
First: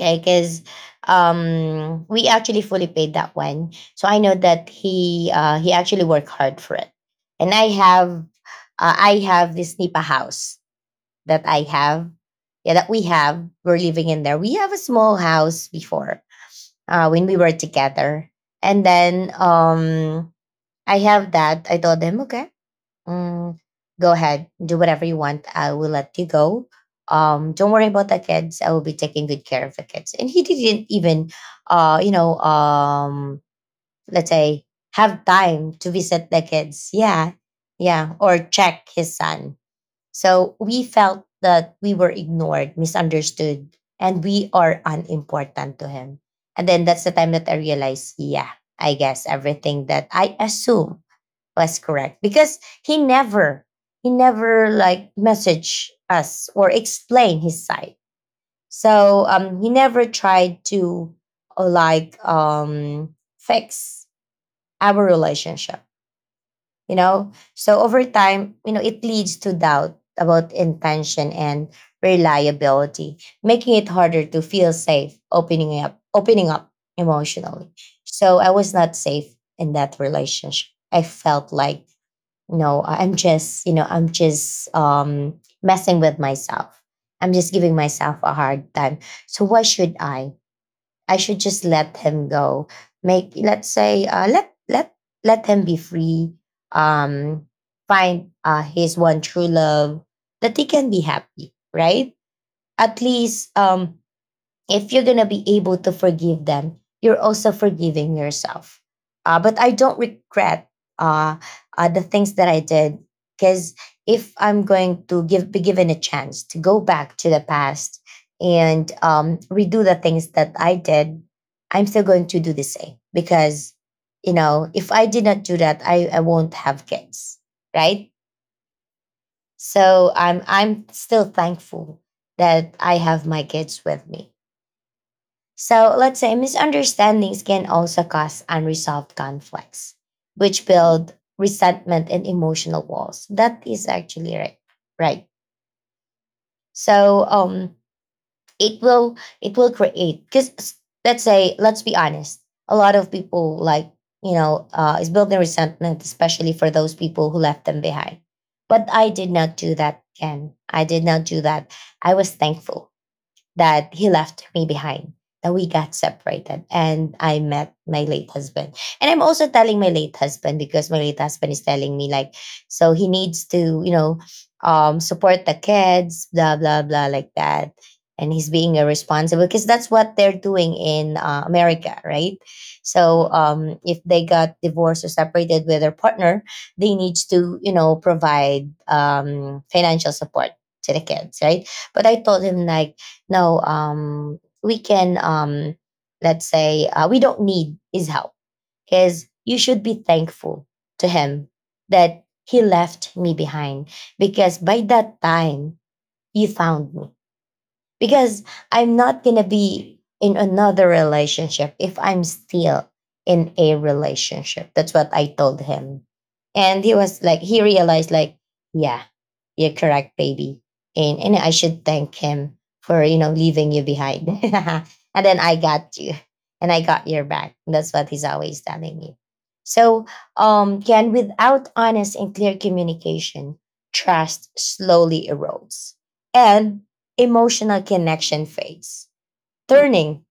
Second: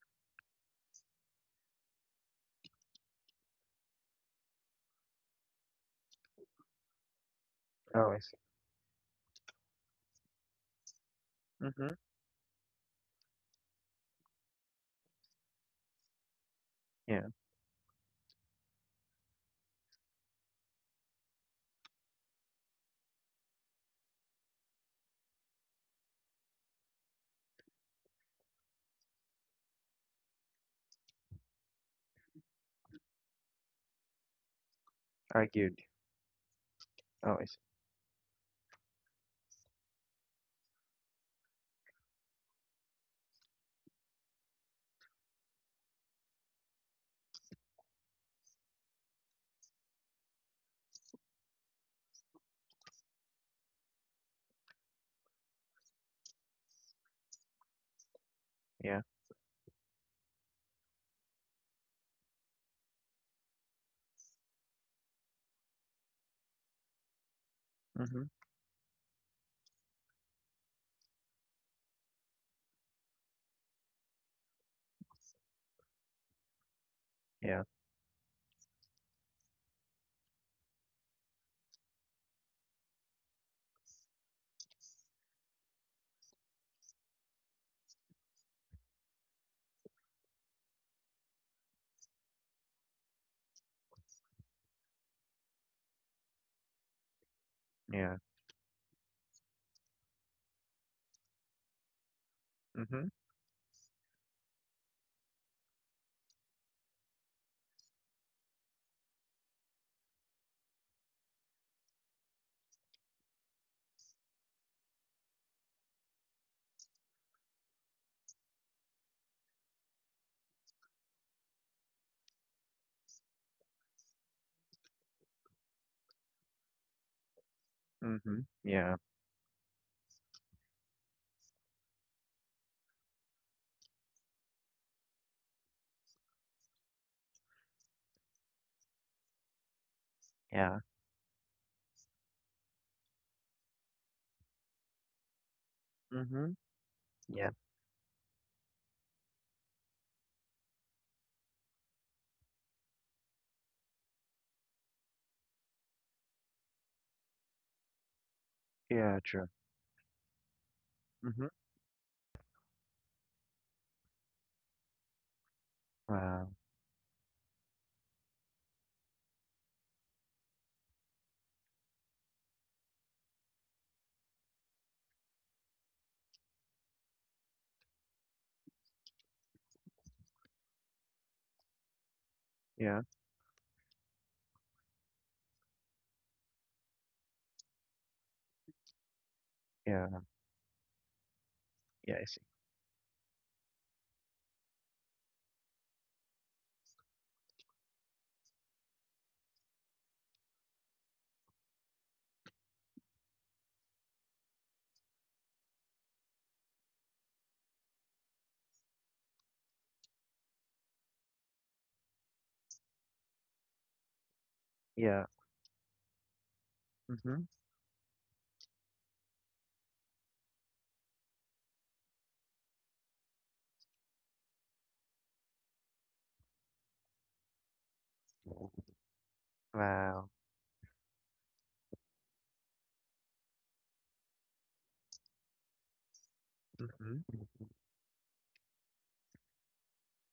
A: Okay, because we actually fully paid that one, so I know that he actually worked hard for it, and
B: oh, I see.
A: I have this Nipa house that I
B: Mhm.
A: have, yeah, that we have, we're living in there. We have a small house before when
B: Yeah,
A: we were together. And then I have that. I told him, okay, mm, go ahead, do whatever you want. I will let you go. Don't worry about the kids. I will be taking good care of the kids. And he didn't even, uh, you know, um, let's say, have time
B: argued.
A: to visit the kids. Yeah,
B: Oh, I see.
A: yeah, or check his son. So we felt that we were ignored, misunderstood, and we are unimportant to him. And then that's the time that I realized, yeah, I guess everything that I assume was correct because he never like message us or explain his side.
B: Yeah,
A: He never tried to fix our relationship so over
B: Mhm.
A: time it leads to doubt about intention and reliability, making it harder to feel safe opening up
B: Yeah,
A: emotionally. So I was not safe in that relationship. I felt like, no, i'm just i'm just messing with myself. I'm just giving myself a hard time. So why should I should just let him go. Make Let's say, let him be free. Um,
B: yeah.
A: Find his one true love that he can be happy, right? At
B: Mhm.
A: least, if you're going to be able to forgive them, you're also forgiving yourself. But I don't regret uh, the things that I did, because if I'm going to be given a chance to go back to the past and redo the things that I did, I'm still going to do the same, because, if I did not do that, I won't have kids, right?
B: Mhm, yeah,
A: So I'm still thankful that I have my kids with me. So let's say misunderstandings can also cause unresolved conflicts, which
B: yeah,
A: build resentment and emotional walls. That is actually right. Right.
B: Mhm.
A: So
B: Yeah,
A: it will, it will create, because let's say, let's be honest, a lot of people, like, is building resentment, especially for those people who left them behind. But I
B: yeah,
A: did
B: true.
A: not do that, Ken. I did not do
B: Mhm.
A: that. I was thankful that he left me behind, that we got
B: Wow,
A: separated, and I met my late husband. And I'm also telling my late husband, because my late husband is telling me, like, so he needs to, you know, support the kids, blah, blah, blah, like that. And he's being irresponsible, because that's what they're doing in America, right?
B: yeah,
A: So if they got divorced or separated with their partner, they need to, provide financial
B: yeah,
A: support to the kids, right? But
B: yeah,
A: I
B: I see.
A: told him, like, no, we can, let's say, we don't need his help, because you should be thankful to him that he left me behind, because by that time you found me, because I'm not going to be in another relationship if I'm still in a relationship. That's what
B: Yeah,
A: I told him. And he was like,
B: Mhm.
A: he realized, like, yeah, you're correct, baby. And I should thank him for, leaving you behind. [LAUGHS] And then I got you and I got your back. That's what he's always telling me. So,
B: Wow,
A: Ken, without honest and clear communication, trust slowly erodes. And
B: Mhm.
A: emotional connection phase, turning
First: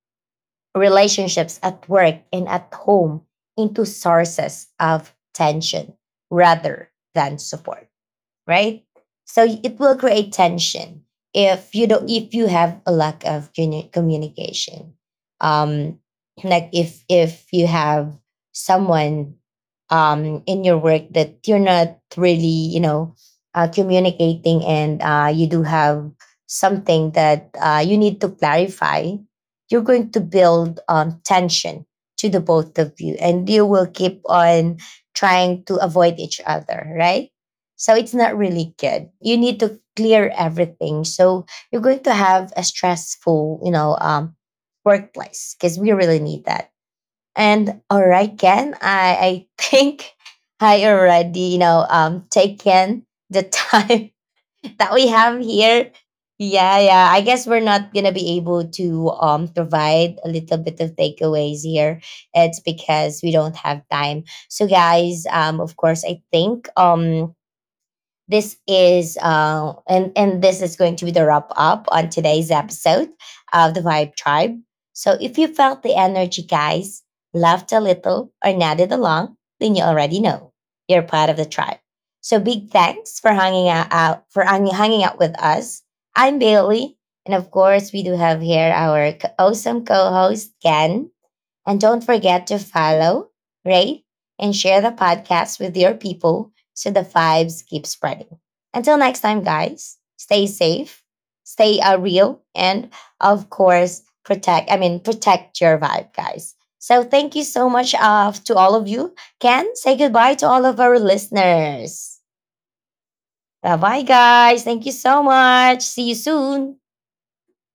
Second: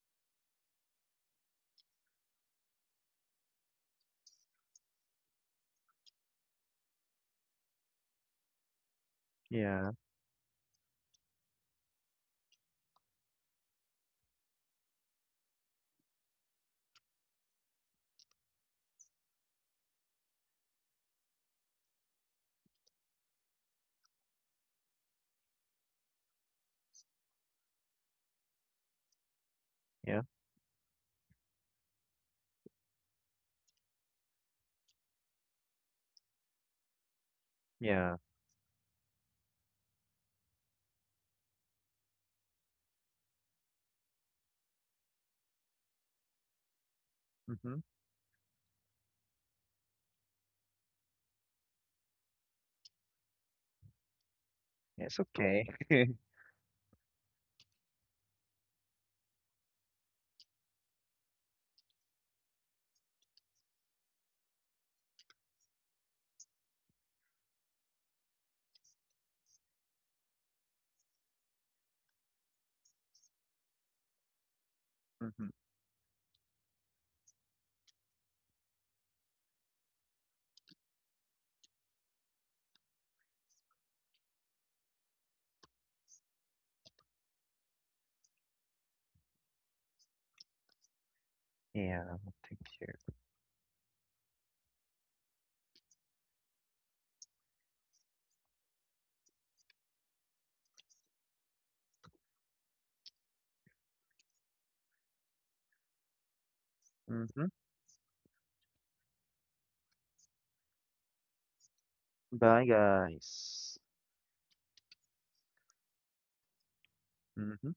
A: relationships at work and at home into sources of tension rather than support, right? So it
B: Yeah,
A: will create tension if you don't if you have a lack of communication. Um, like if you have someone in your work that you're not really, communicating, and you do have something that you need to clarify, you're going to
B: yeah,
A: build tension to the both of you, and you will keep on trying to avoid each other, right? So
B: yeah.
A: it's not really good. You need to clear everything. So you're going to have a stressful, workplace, because we really need that.
B: Mhm.
A: And all right, Ken, I think [LAUGHS] I already, taken the time [LAUGHS] that we
B: It's
A: have
B: okay.
A: here.
B: [LAUGHS]
A: Yeah, yeah. I guess we're not gonna be able to provide a little bit of takeaways here. It's because we don't have time. So guys, of course, I think this is and this is going to be the wrap up on today's episode of the Vibe Tribe. So if you
B: Mhm.
A: felt the energy, guys, laughed a little or nodded along, then you already know you're part of the tribe. So big thanks for hanging out, out for hang- hanging out with us. I'm Bailey, and of course we do have here our awesome co-host Ken. And
B: Yeah,
A: don't forget
B: thank
A: to
B: you.
A: follow, rate, and share the podcast with your people so the vibes keep spreading. Until next time, guys, stay safe, stay real, and of course, protect your vibe, guys. So thank you
B: Mhm.
A: so much to all of you. Ken, say goodbye to all of our listeners.
B: Bye, guys.
A: Bye bye, guys. Thank you so much. See you soon.
B: Hmm.